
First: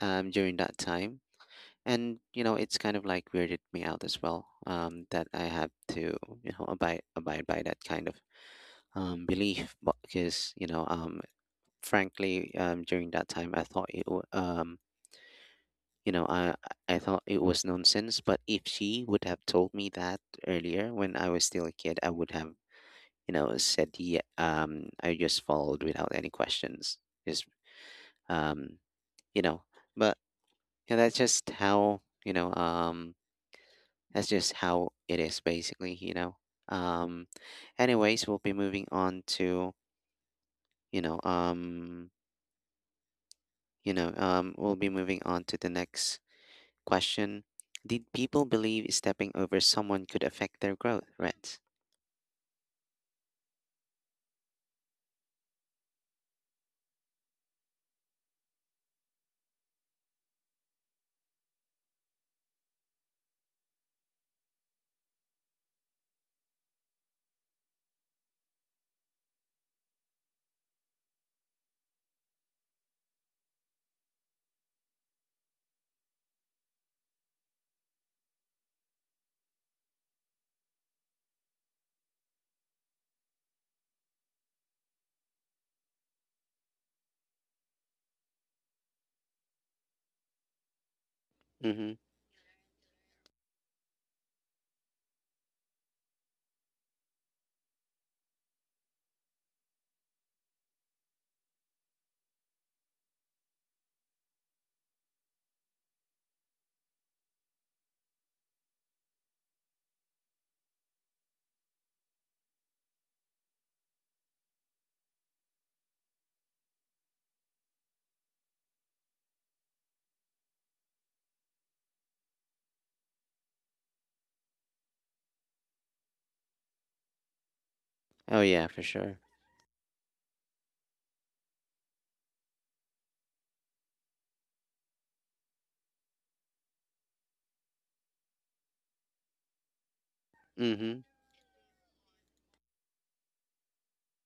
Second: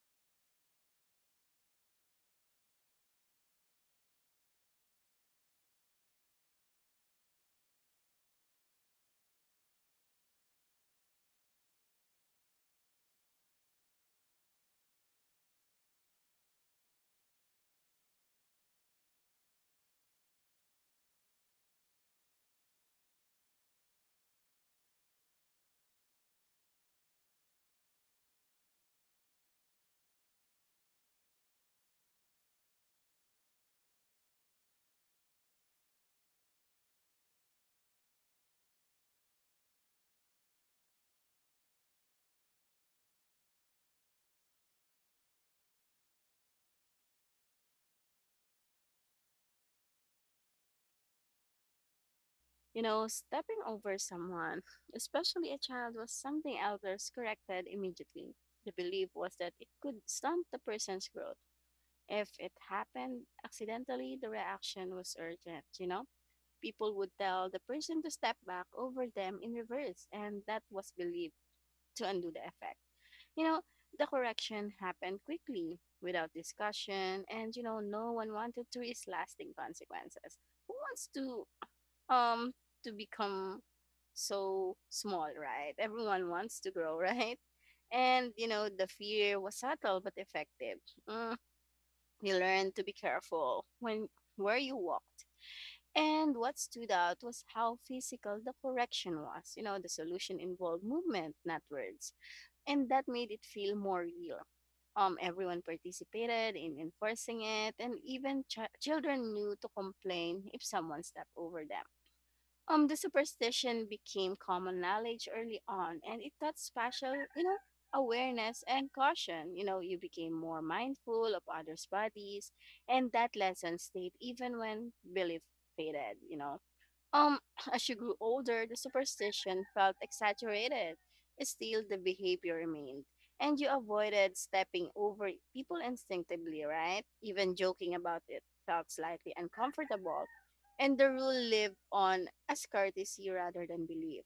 A: during that time. And it's kind of like weirded me out as well, that I have to, abide by that kind of, belief. But because, frankly, during that time I thought it, you know I I thought it was nonsense. But if she would have told me that earlier when I was still a kid, I would have, said yeah, I just followed without any questions, just, um, you know but yeah, that's just how, it is basically, um anyways. We'll be moving on to, you know um we'll be moving on to the next question. Did people believe stepping over someone could affect their growth? Right.
B: You know, stepping over someone, especially a child, was something elders corrected immediately. The belief was that it could stunt the person's growth. If it happened accidentally, the reaction was urgent, you know? People would tell the person to step back over them in reverse, and that was believed to undo the effect. You know, the correction happened quickly, without discussion, and you know, no one wanted to risk lasting consequences. Who wants um to become so small, right? Everyone wants to grow, right? And you know, the fear was subtle but effective. Mm,
A: Mm-hmm.
B: we learned to be careful when where you walked. And what stood out was how physical the correction was. You know, the solution involved movement, not words. And that made it feel more real. Everyone participated in enforcing it, and even children knew to complain if someone stepped over them. The superstition became common knowledge early on, and it taught special, you know, awareness and caution. You know, you became more mindful of others' bodies, and that lesson stayed even when belief faded. You know, um, as she grew
A: Oh,
B: older,
A: yeah,
B: the
A: for sure.
B: superstition felt exaggerated. Still, the behavior remained, and you avoided stepping over people instinctively, right? Even joking about it felt slightly uncomfortable, and
A: Mm-hmm.
B: the rule lived on as courtesy rather than belief.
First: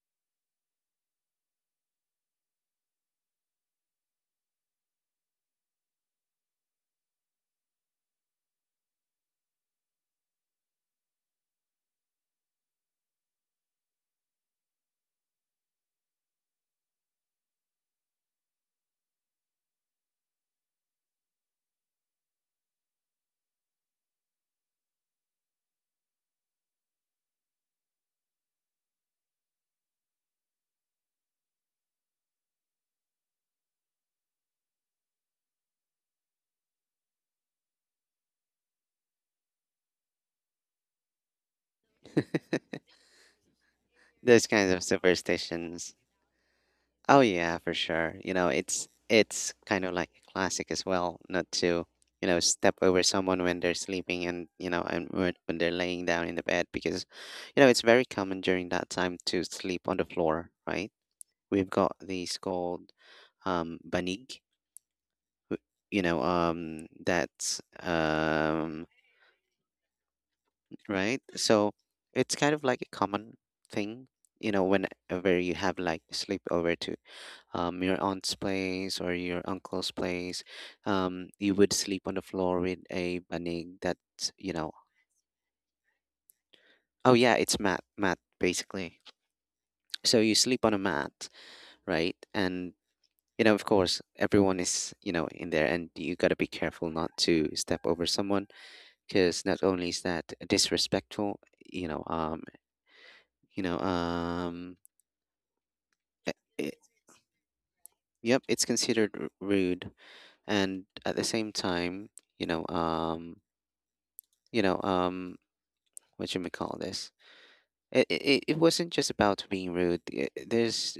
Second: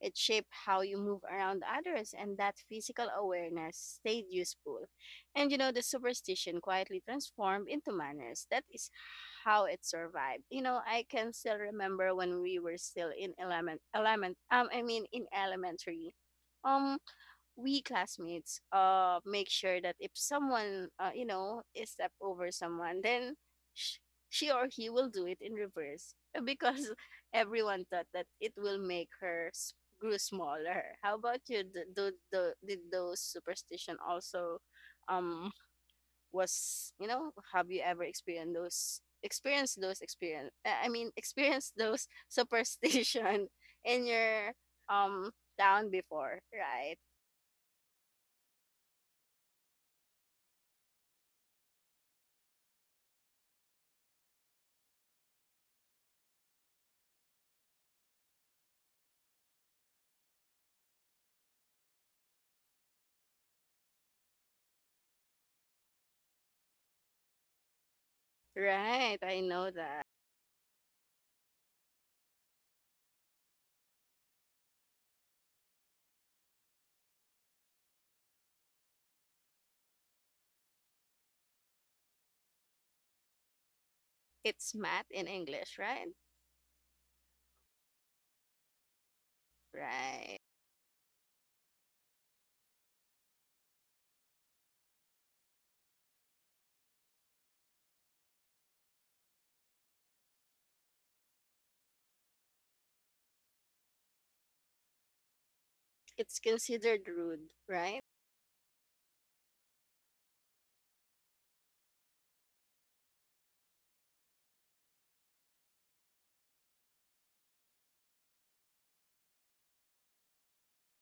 B: It shaped how you move around others, and that physical awareness stayed useful, and you know, the superstition quietly transformed into manners. That is how it survived. You know, I can still remember when we were still in I mean, in elementary. Um, we classmates make sure that if someone you know is step over someone, then sh- she or he will do it in reverse because everyone thought that it will make grew smaller. How about you? Did those superstition also? Um was you know Have you ever experienced those experience I mean experienced those superstition in
A: Those
B: your
A: kinds of
B: um town
A: superstitions.
B: before, right?
A: Oh, yeah, for sure. It's kind of like a classic as well, not to, step over someone when they're sleeping, and, when they're laying down in the bed, because, it's very common during that time to sleep on the floor, right? We've got these called, banig. Who- you know that's
B: Right, I know that.
A: Right. So it's kind of like a common thing, whenever you have like sleepover to, your aunt's place or your uncle's place. You would sleep on the floor with a banig, that's,
B: It's mad in English, right?
A: oh yeah, it's mat, basically. So you
B: Right.
A: sleep on a mat, right. And of course everyone is, in there, and you got to be careful not to step over someone, because not only is that disrespectful, you know, um, you know, um,
B: It's
A: it,
B: considered rude, right?
A: yep, it's considered rude, and at the same time, you know, um, you know, um, what you may call this, it wasn't just about being rude. There's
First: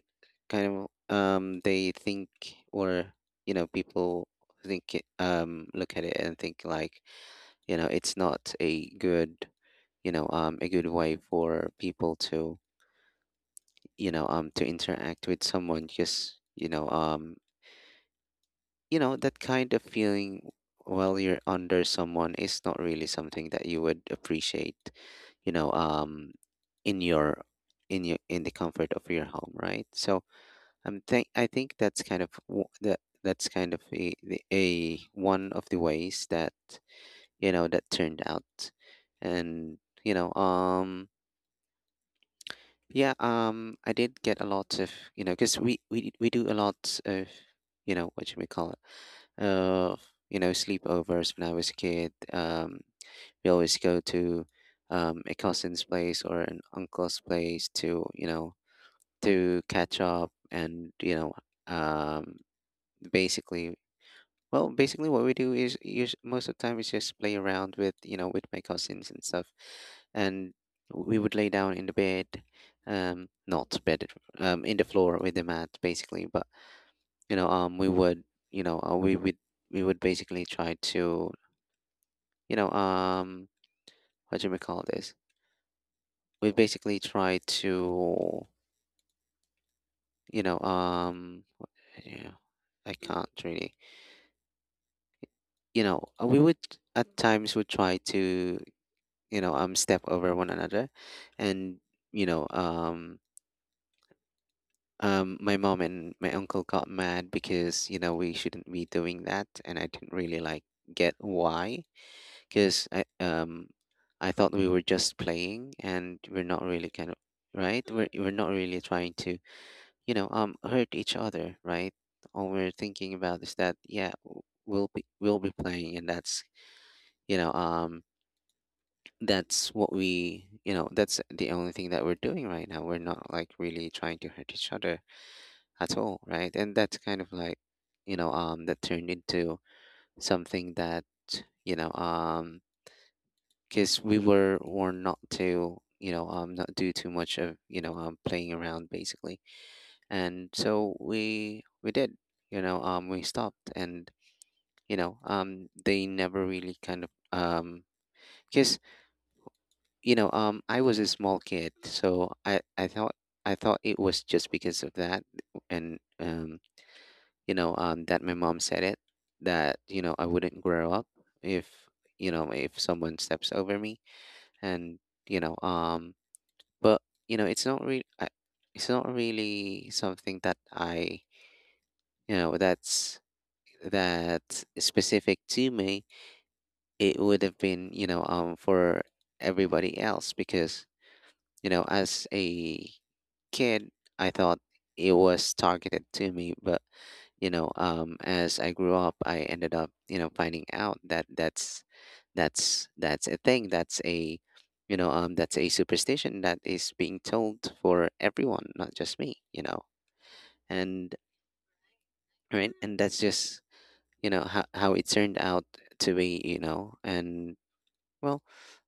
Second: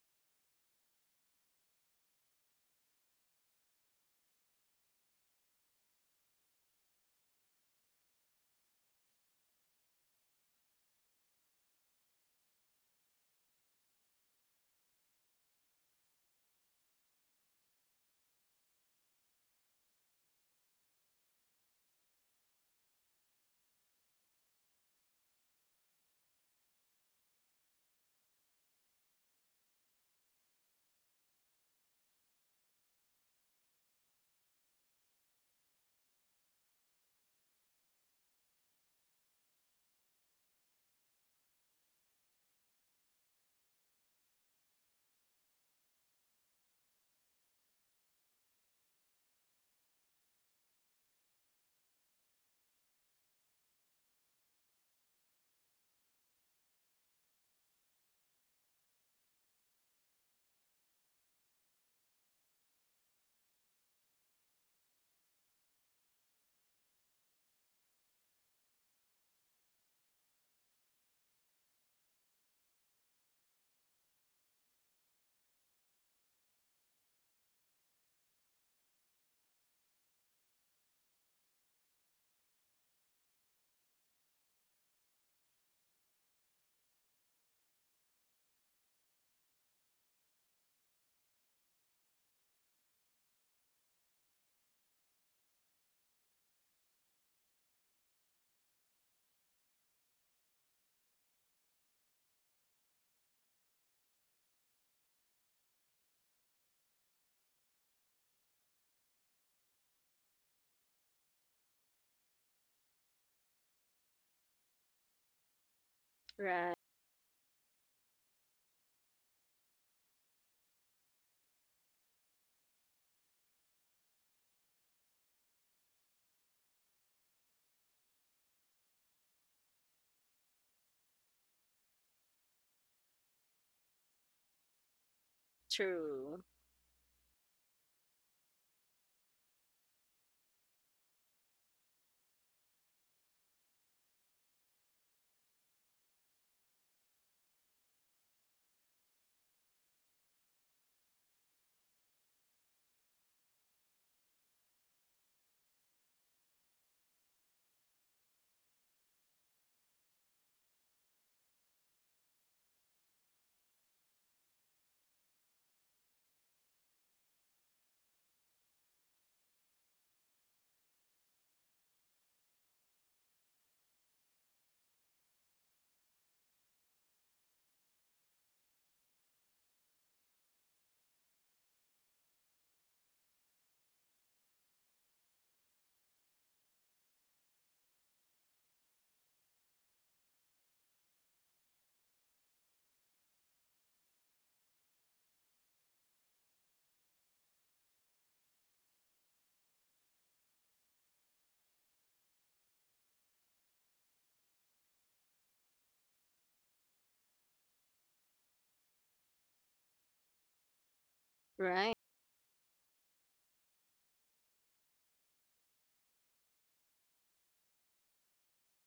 A: kind of, they think, or people think, look at it and think like, it's not a good, way for people to, to interact with someone, because that kind of feeling while you're under someone is not really something that you would appreciate, you know um in your, in the comfort of your home, right? So I think that's kind of, that's kind of, a one of the ways that that turned out. And you know um yeah, I did get a lot of, because we, do a lot of, what should we call it? Uh, sleepovers when I was a kid. We always go to, a cousin's place or an uncle's place to, to catch up and, um, basically, basically what we do is, us most of the time is just play around with, with my cousins and stuff, and we would lay down in the bed, not bed, in the floor with the mat basically. But we would you know uh, we would we would basically try to you know um what do we call this? We basically try to you know um yeah, I can't really we would at times would try to step over one another. And you know um my mom and my uncle got mad because we shouldn't be doing that, and I didn't really like get why, because I I thought we were just playing and we're not
B: Right.
A: really kind of right. We're not really trying to hurt each other, right? All we're thinking about is that yeah, we'll be playing and you know um that's what we that's the only thing that we're doing right now. We're not like really trying to hurt each other at all,
B: True.
A: right? And that's kind of like that turned into something that you know um because we were warned not to not do too much of playing around basically. And so we did we stopped. And they never really kind of because I was a small kid, so I thought, I thought it was just because of that. And That my mom said it, that you know I wouldn't grow up if if someone steps over me. And you know, um, but it's not really, it's not really something that I that's that specific to me. It would have been for everybody else, because as a kid, I thought it was targeted to me. But as I grew up, I ended up, you know, finding out that that's that's a thing. That's a that's a superstition that is being told for everyone, not just me. You know, and
B: Right.
A: Right, and that's just how it turned out to be. Well,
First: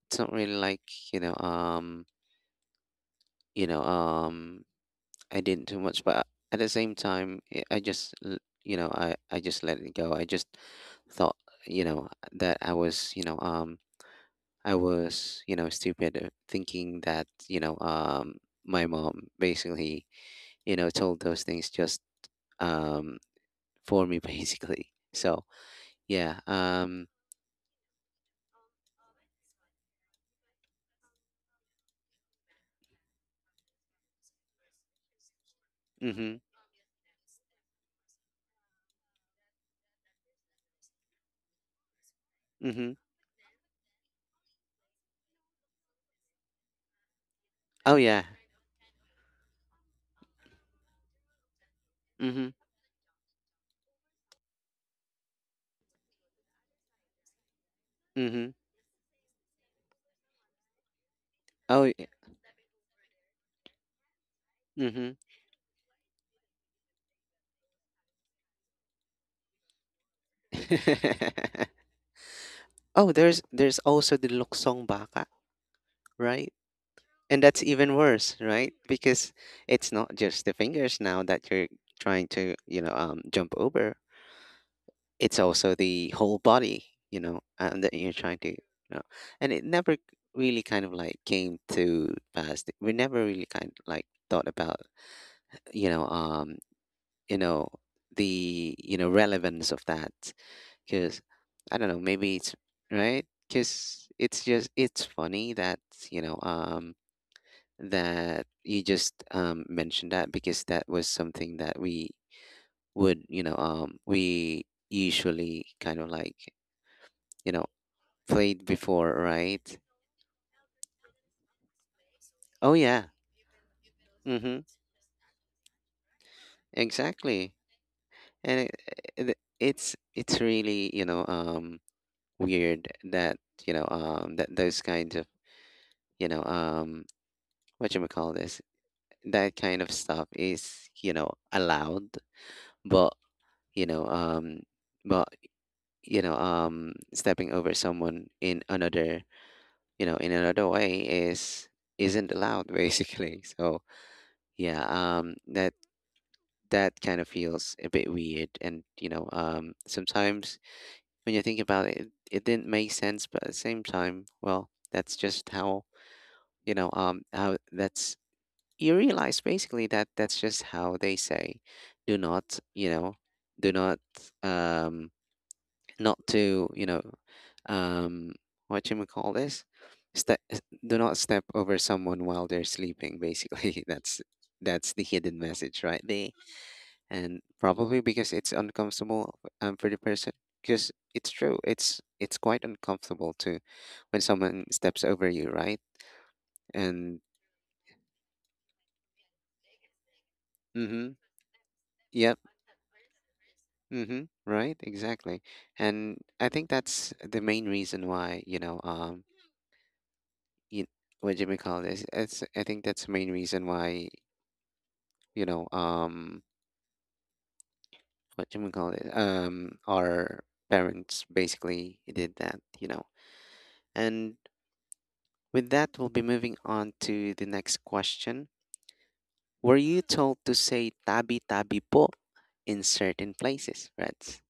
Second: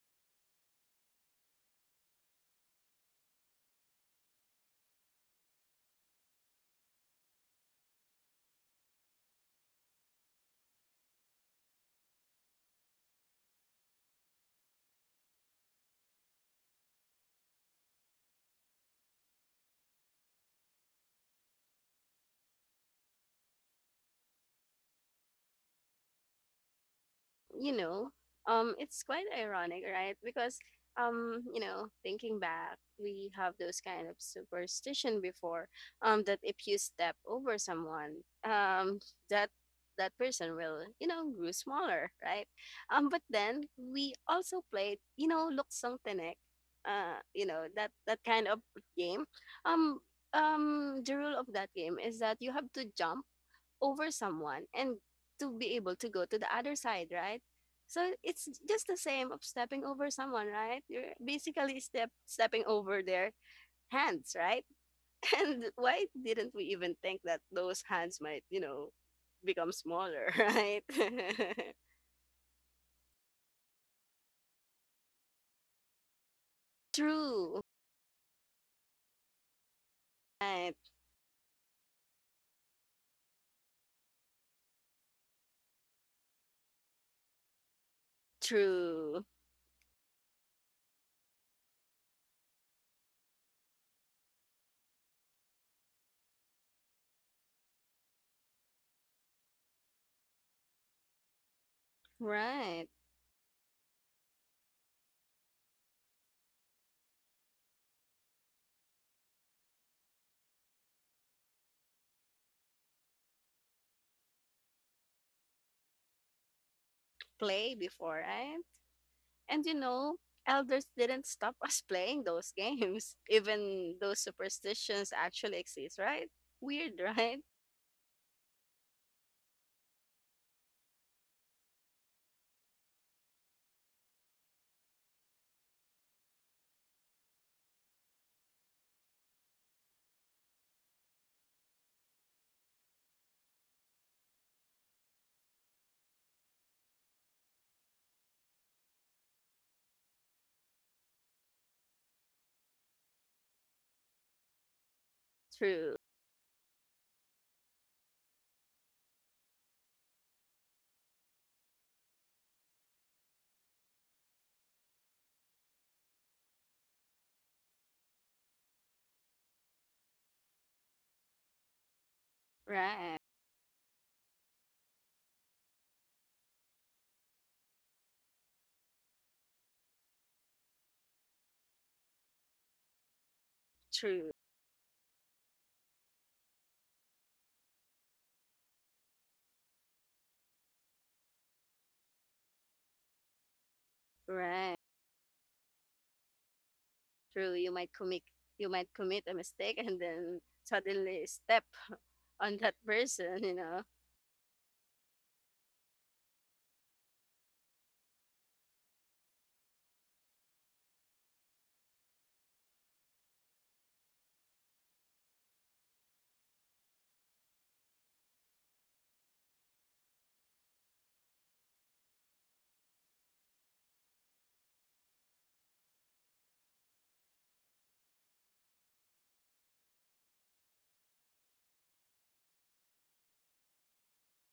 A: it's not really like you know, um, you know, um, I didn't too much, but at the same time, I just, I just let it go. I just thought, you know, that I was, I was, you know, stupid, thinking that, my mom basically, told those things just, um, for me basically. So yeah,
B: You know, it's quite ironic, right? Because, you know, thinking back, we have those kind of superstition before,
A: mhm,
B: that if you step over someone, that that person will, you know, grow smaller, right?
A: mhm.
B: But then we also played, you know, luksong tenek, you know, that
A: Oh
B: that
A: yeah,
B: kind of game. Um, the rule of that game is that
A: mhm,
B: you have to jump over someone and to be able to go to the other side, right? So it's
A: mhm.
B: just the same of stepping over someone, right? You're basically
A: Oh y-
B: stepping over their hands, right?
A: Mm-hmm.
B: And why didn't we even think that those hands might, you know, become smaller, right?
A: Oh, there's also the Luksong Baka, right? And
B: True.
A: that's even worse, right? Because it's not just the
B: Right.
A: fingers now that you're trying to, jump over. It's also the whole body, you know, and that you're trying to, you know.
B: True.
A: And it never really kind of like came to pass. We never really kind of like thought about, you know, um, you know, the, relevance of that. Because I don't know, maybe it's
B: Right.
A: right. Because it's just, it's funny that you know, um, that you just mentioned that, because that was something that we would, we usually kind of like, you know,
B: Play before, right?
A: played before,
B: And you
A: right?
B: know, elders didn't stop us playing those
A: Oh, yeah.
B: games. Even those
A: Mm-hmm.
B: superstitions actually exist, right? Weird, right?
A: Exactly. And it's really, weird that, that those kinds of, you know, um, what you call this? That kind of stuff is allowed, but you know um but stepping over someone in another, in another way is isn't allowed basically. So yeah, that
B: True.
A: that kind of feels a bit weird. And sometimes when you think about it, it didn't make sense. But at the same time, well, that's just how how that's you realize basically that that's just how they say, do not,
B: Right.
A: do not um not to, um what you may call this, step, do not step over someone while they're sleeping basically. that's
B: True.
A: that's the hidden message right there. And probably because it's uncomfortable, for the person, because it's true, it's quite uncomfortable to when someone
B: Right.
A: steps over you, right? And
B: True. You might commit a mistake and then
A: mhm,
B: suddenly step
A: yep.
B: on that person, you know.
A: Mm-hmm. Right, exactly. And I think that's the main reason why, you, what do we call this? It's, I think that's the main reason why, you know, um, what do we call it? Our parents basically did that, you know. And with that, we'll be moving on to the next question. Were you told to say tabi tabi po in certain places, right?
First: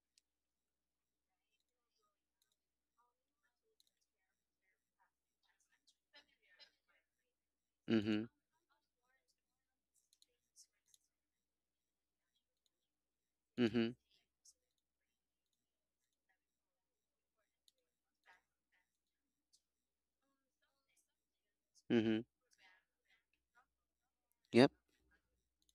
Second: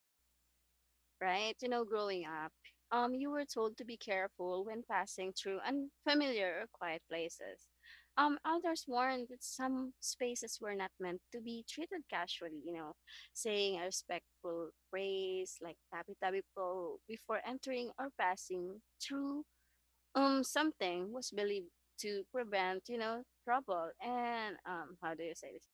B: Right? You know, growing up, you were told to be careful when passing through unfamiliar or quiet places.
A: Mm-hmm.
B: Elders warned that some spaces were not meant to be treated casually, you know, saying a
A: Mm-hmm.
B: respectful phrase like tabi tabi po before entering or passing through something was believed
A: Mm-hmm.
B: to prevent, you know, trouble and
A: Yep.
B: how do you say this?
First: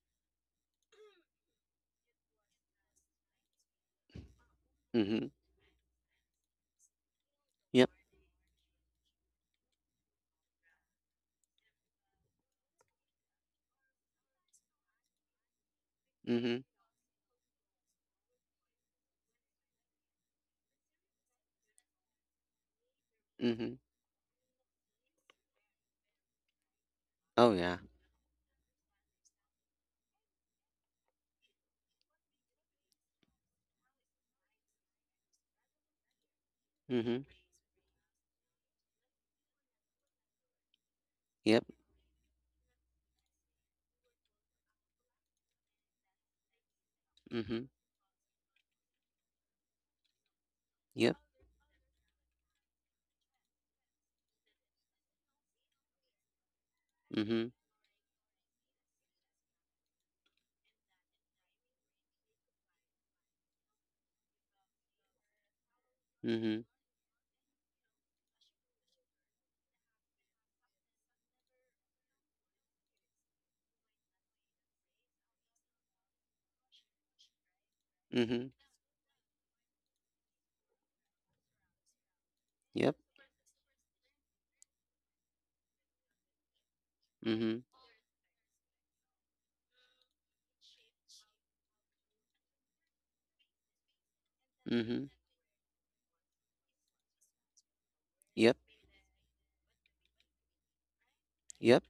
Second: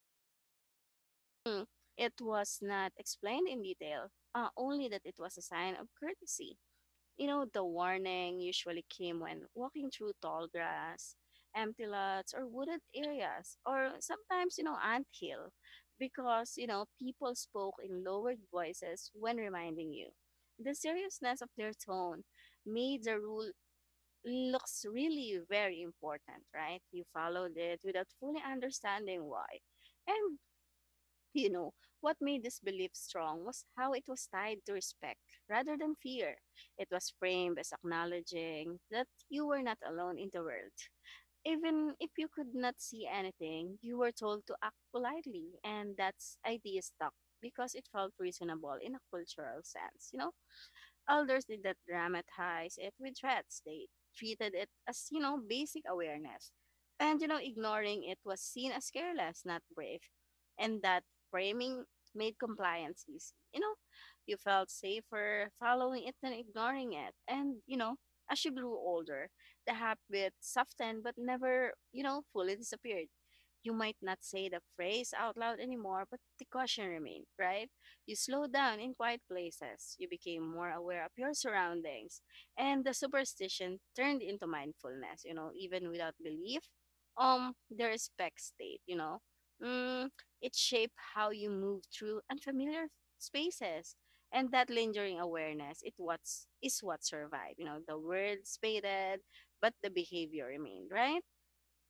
B: Mm, it was not explained in detail, only that it
A: Mm-hmm.
B: was a sign of courtesy. You know, the
A: Yep.
B: warning usually came when walking through tall grass, empty lots, or wooded areas, or sometimes, you know, anthill, because,
A: Mm-hmm.
B: you know, people spoke in lowered voices when reminding you. The seriousness of their tone made the rule
A: Mhm.
B: looks really very important, right? You
A: Oh,
B: followed
A: yeah.
B: it without fully understanding why. And you know, what made this belief strong was how it was tied to respect rather than fear. It was
A: Mhm.
B: framed as acknowledging that you were not alone in the world.
A: Yep.
B: Even if you could not see anything, you were told to act politely, and that idea stuck
A: Mhm.
B: because it felt reasonable in a cultural sense. You know,
A: Yep.
B: elders did not dramatize it with threats. They treated it as, you know, basic awareness. And, you know,
A: Mhm.
B: ignoring it was seen as careless, not brave. And that framing made compliance easy. You know, you felt safer following it than
A: Mhm.
B: ignoring it. And, you know, as you grew older, the habit softened but never, you know, fully disappeared. You might not say the phrase out loud anymore, but the caution remained, right? You slow
A: Mhm.
B: down in quiet places. You became more aware of your surroundings. And the
A: Yep.
B: superstition turned into mindfulness, you know, even without belief.
A: Mhm.
B: The respect state, you know. Mm, it shaped how you move through unfamiliar spaces. And that
A: Mhm.
B: lingering awareness, it what's is what survived. You know, the words
A: Yep.
B: faded, but the behavior remained, right?
A: Yep.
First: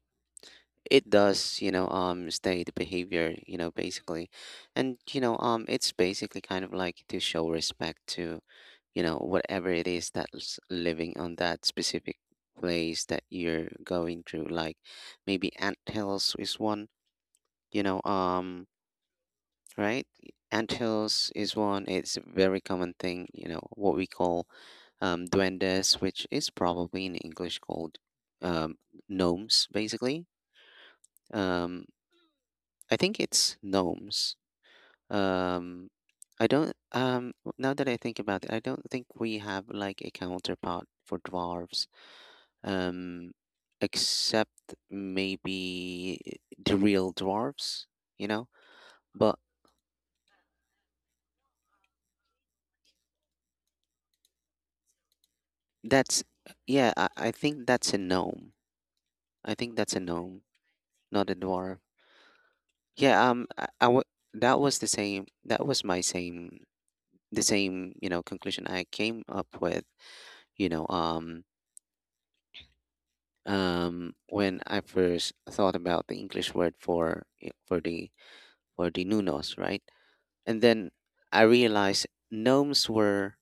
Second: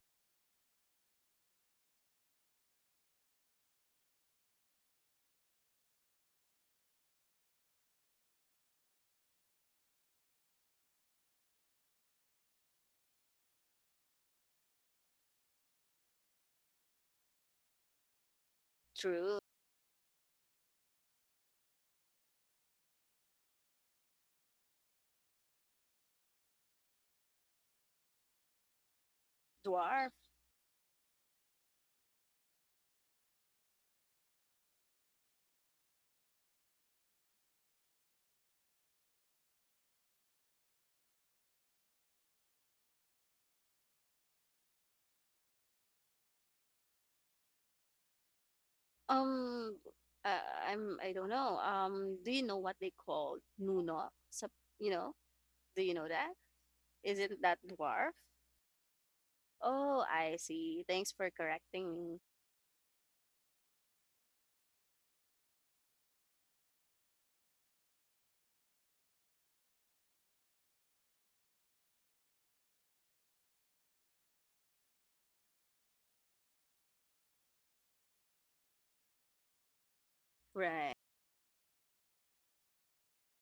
A: It does, stay the behavior, you know, basically. And it's basically kind of like to show respect to, whatever it is that's living on that specific place that you're going through. Like, maybe ant hills is one, you know, um,
B: True.
A: right? Anthills is one. It's a very common thing, you know, what we call duendes, which is probably in English called um, gnomes,
B: Dwarf.
A: basically. Um, I think it's gnomes. Um, I don't, now that I think about it, I don't think we have like a counterpart for dwarves, um, except maybe the real dwarves, you know? But
B: Um, uh, I'm I don't know. Do you know what they call Nuno? You know, do you know
A: that's,
B: that?
A: yeah, I
B: Isn't that
A: think that's a
B: dwarf?
A: gnome, I think that's a
B: Oh, I
A: gnome,
B: see. Thanks
A: not
B: for
A: a dwarf.
B: correcting me.
A: Yeah, that was the same. That was my same, the same, you know, conclusion I came up with. You know, um, when I first thought about the English word for for the Nunos, right? And then
B: Right,
A: I realized gnomes were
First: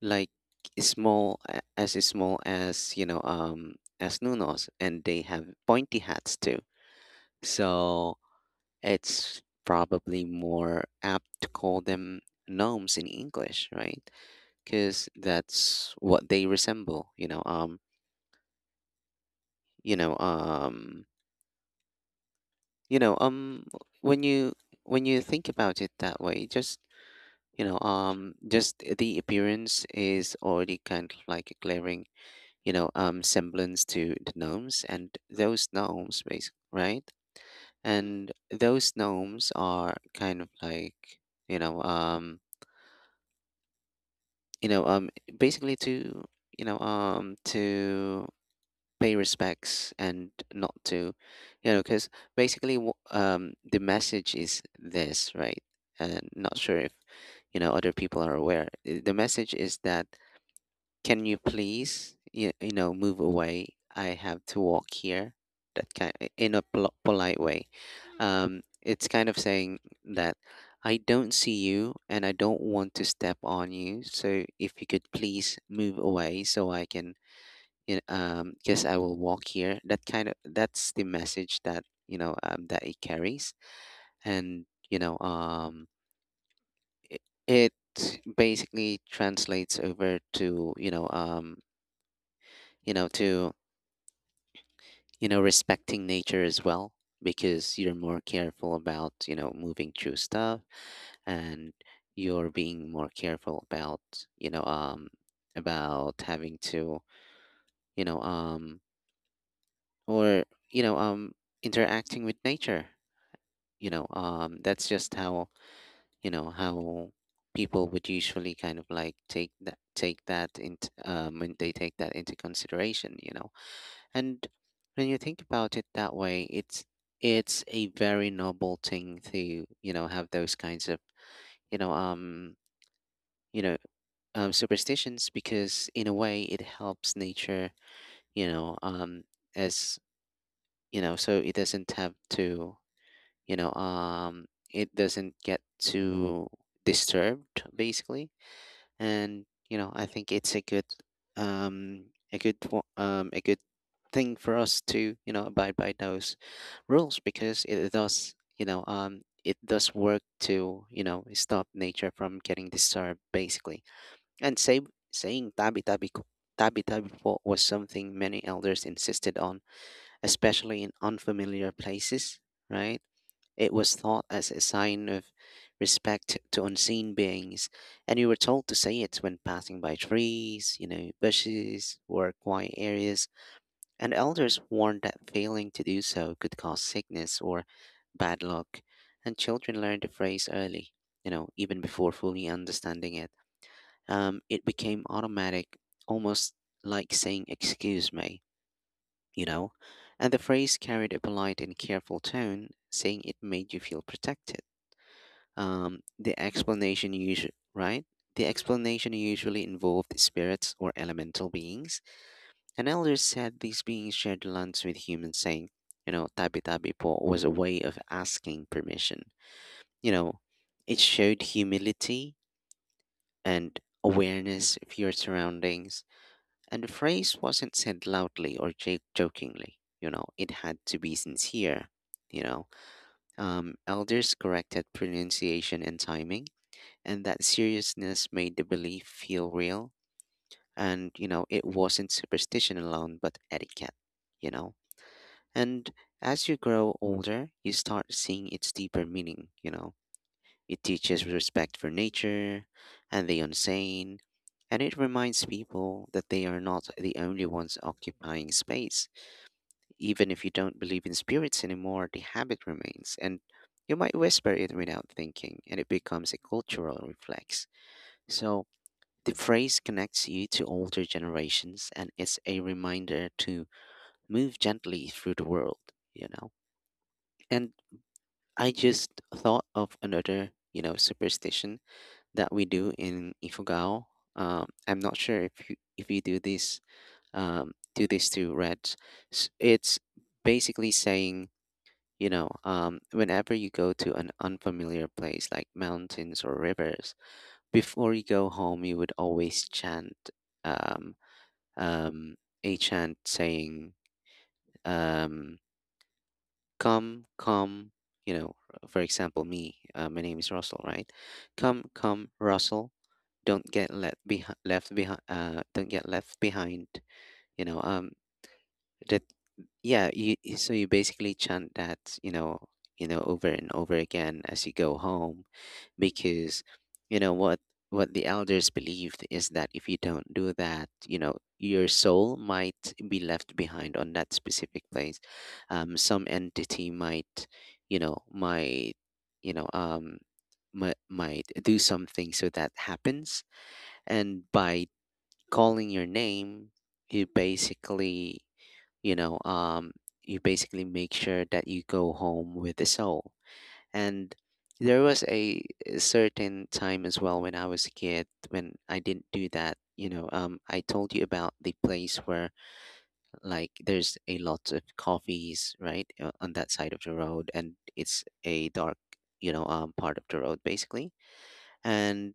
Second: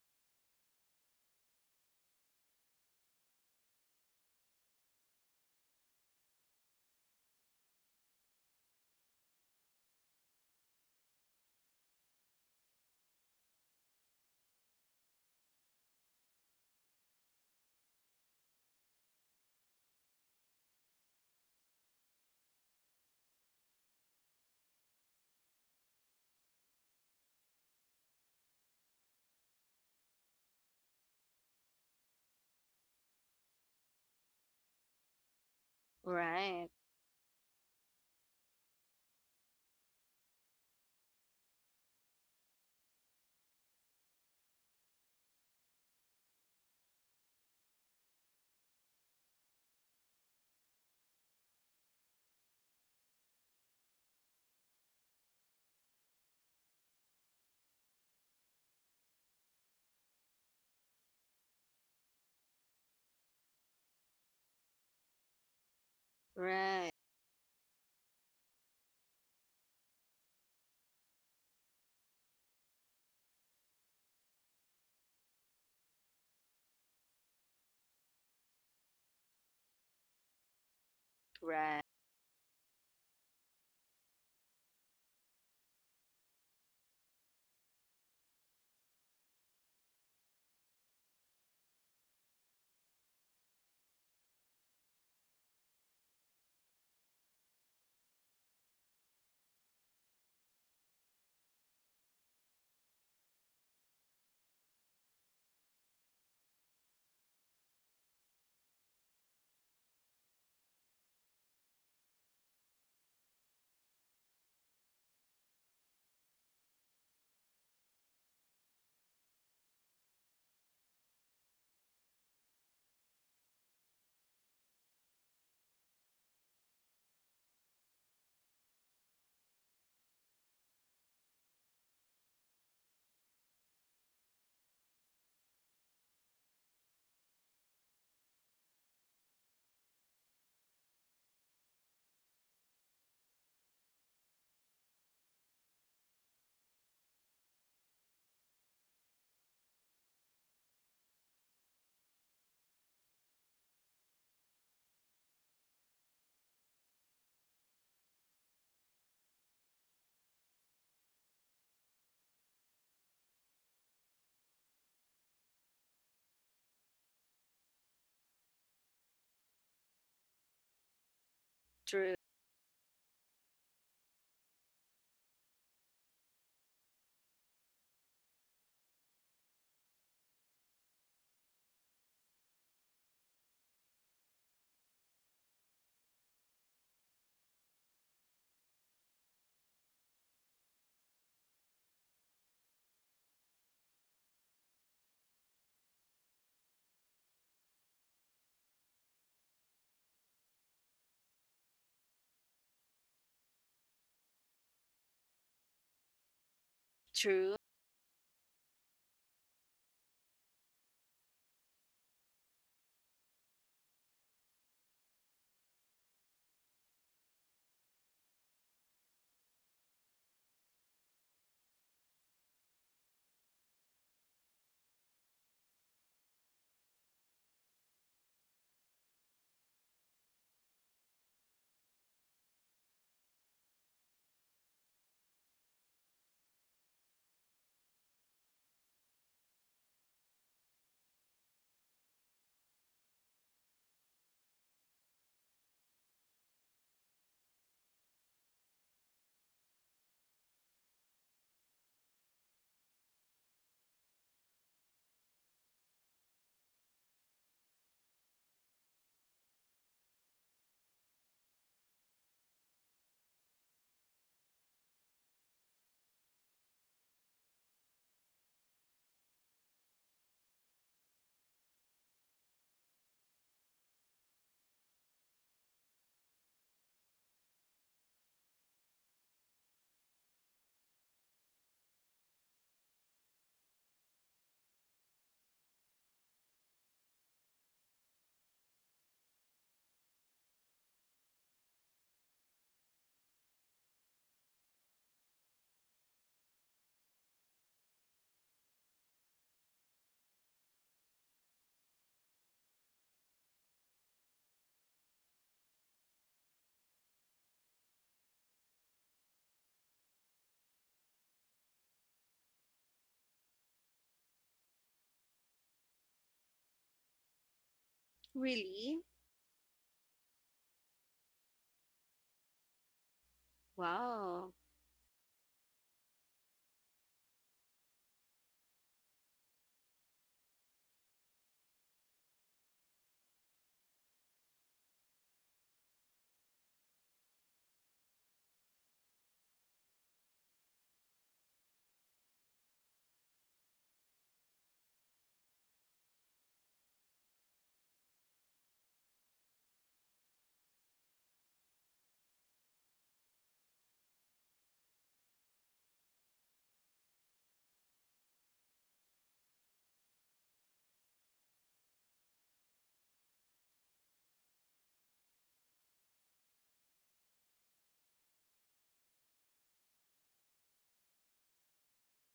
A: like small, as small as, as Nunos, and they have pointy hats too. So it's probably more apt to call them gnomes in English, right? Because that's what they resemble. You know, you know, you know, when you when you think about it that way, just just the appearance is already kind of like a glaring, semblance to the gnomes and those gnomes, basically,
B: right,
A: right? And those gnomes are kind of like, you know, um, you know um basically to to pay respects, and not to because basically the message is this, right? And not sure if other people are aware. The message is that, can you please you know, move away, I have to walk here, that kind in a
B: right,
A: polite way. It's kind of saying that I don't see you and I don't want to step on you, so if you could please move away so I can, guess I will walk here. That kind of, that's the message
B: right.
A: that that it carries. And it, it basically translates over to you know to respecting nature as well, because you're more careful about moving through stuff, and you're being more careful about you know um about having to you know um or you know um interacting with nature. That's just how how people would usually kind of like take that, take that into when they take that into consideration, you know. And when you think about it that way, it's a very noble thing to, you know, have those kinds of, you know, um, you know, superstitions, because in a way it helps nature, you know, um, as you know, so it doesn't have to, it doesn't get too disturbed basically. And you know, I think it's a good um a good a good thing for us to, you know, abide by those rules, because it does, it does work to, you know, stop nature from getting disturbed basically. And saying tabi tabi tabi tabi po was something many elders insisted on, especially in unfamiliar
B: True,
A: places, right? It was thought as a sign of respect to unseen beings, and we were told to say it when passing by trees, you know, bushes, or quiet areas. And elders warned that failing to do so could cause sickness or bad luck, and children learned the phrase early, you know, even before fully understanding it. It became automatic, almost like saying, excuse me, you know, and the phrase carried a polite and careful tone, saying it made you feel protected. The explanation usually
B: true.
A: right, the explanation usually involved spirits or elemental beings, and elders said these beings shared lunch with humans. Saying, you know, tabi tabi po was a way of asking permission, you know, it showed humility and awareness of your surroundings. And the phrase wasn't said loudly or jokingly, you know, it had to be sincere, you know. Um, elders corrected pronunciation and timing, and that seriousness made the belief feel real. And, you know, it wasn't superstition alone, but etiquette, you know? And as you grow older, you start seeing its deeper meaning, you know? It teaches respect for nature and the unseen, and it reminds people that they are not the only ones occupying space. Even if you don't believe in spirits anymore, the habit remains, and you might whisper it without thinking, and it becomes a cultural reflex. So, the phrase connects you to older generations, and it's a reminder to move gently through the world, you know. And I just thought of another, you know, superstition that we do in Ifugao. I'm not sure if you do this to Reds. It's basically saying, whenever you go to an unfamiliar place like mountains or rivers, before you go home, you would always chant. Um, um, a chant saying, um, come, come, you know, for example, me, my name is Russell, right? Come, come, Russell, don't get let left behind, don't get left behind, you know,
B: Really?
A: that yeah, so you basically chant that, you know, you know, over and over again
B: Wow,
A: as you go home. Because you know what the elders believed is that if you don't do that, you know, your soul might be left behind on that specific place. Um, some entity might, might, you know um might, do something so that happens. And by calling your name, you basically, you know um you basically make sure that you go home with a soul. And there was a certain time as well when I was a kid, when I didn't do that. You know, um, I told you about the place where like there's a lot of coffees, right? On that side of the road, and it's a dark, part of the road basically. And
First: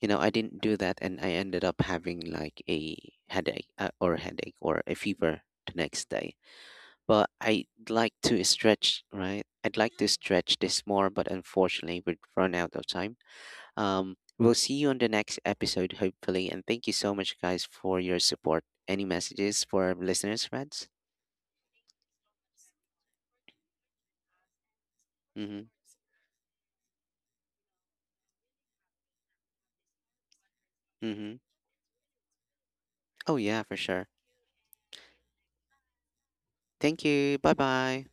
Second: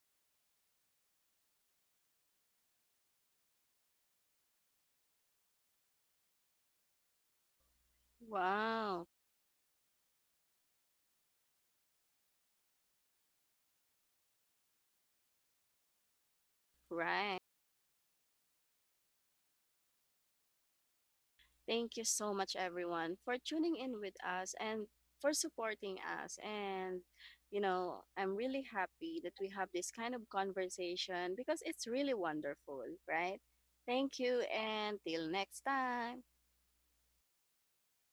A: you know, I didn't do that, and I ended up having like a headache, or a fever the next day. But I'd like to stretch,
B: wow.
A: right? I'd like to stretch this more, but unfortunately, we've run out of time. We'll see you on the next episode, hopefully. And thank you so much,
B: Right.
A: guys, for your support. Any messages for our listeners, friends?
B: Thank you so much, everyone, for tuning in with us and for
A: Mm
B: supporting us. And, you know, I'm really happy that we have this kind of
A: hmm. Mm
B: conversation
A: hmm.
B: because it's really wonderful,
A: Oh,
B: right?
A: yeah, for sure.
B: Thank you, and till next time.
A: Thank you. Bye bye.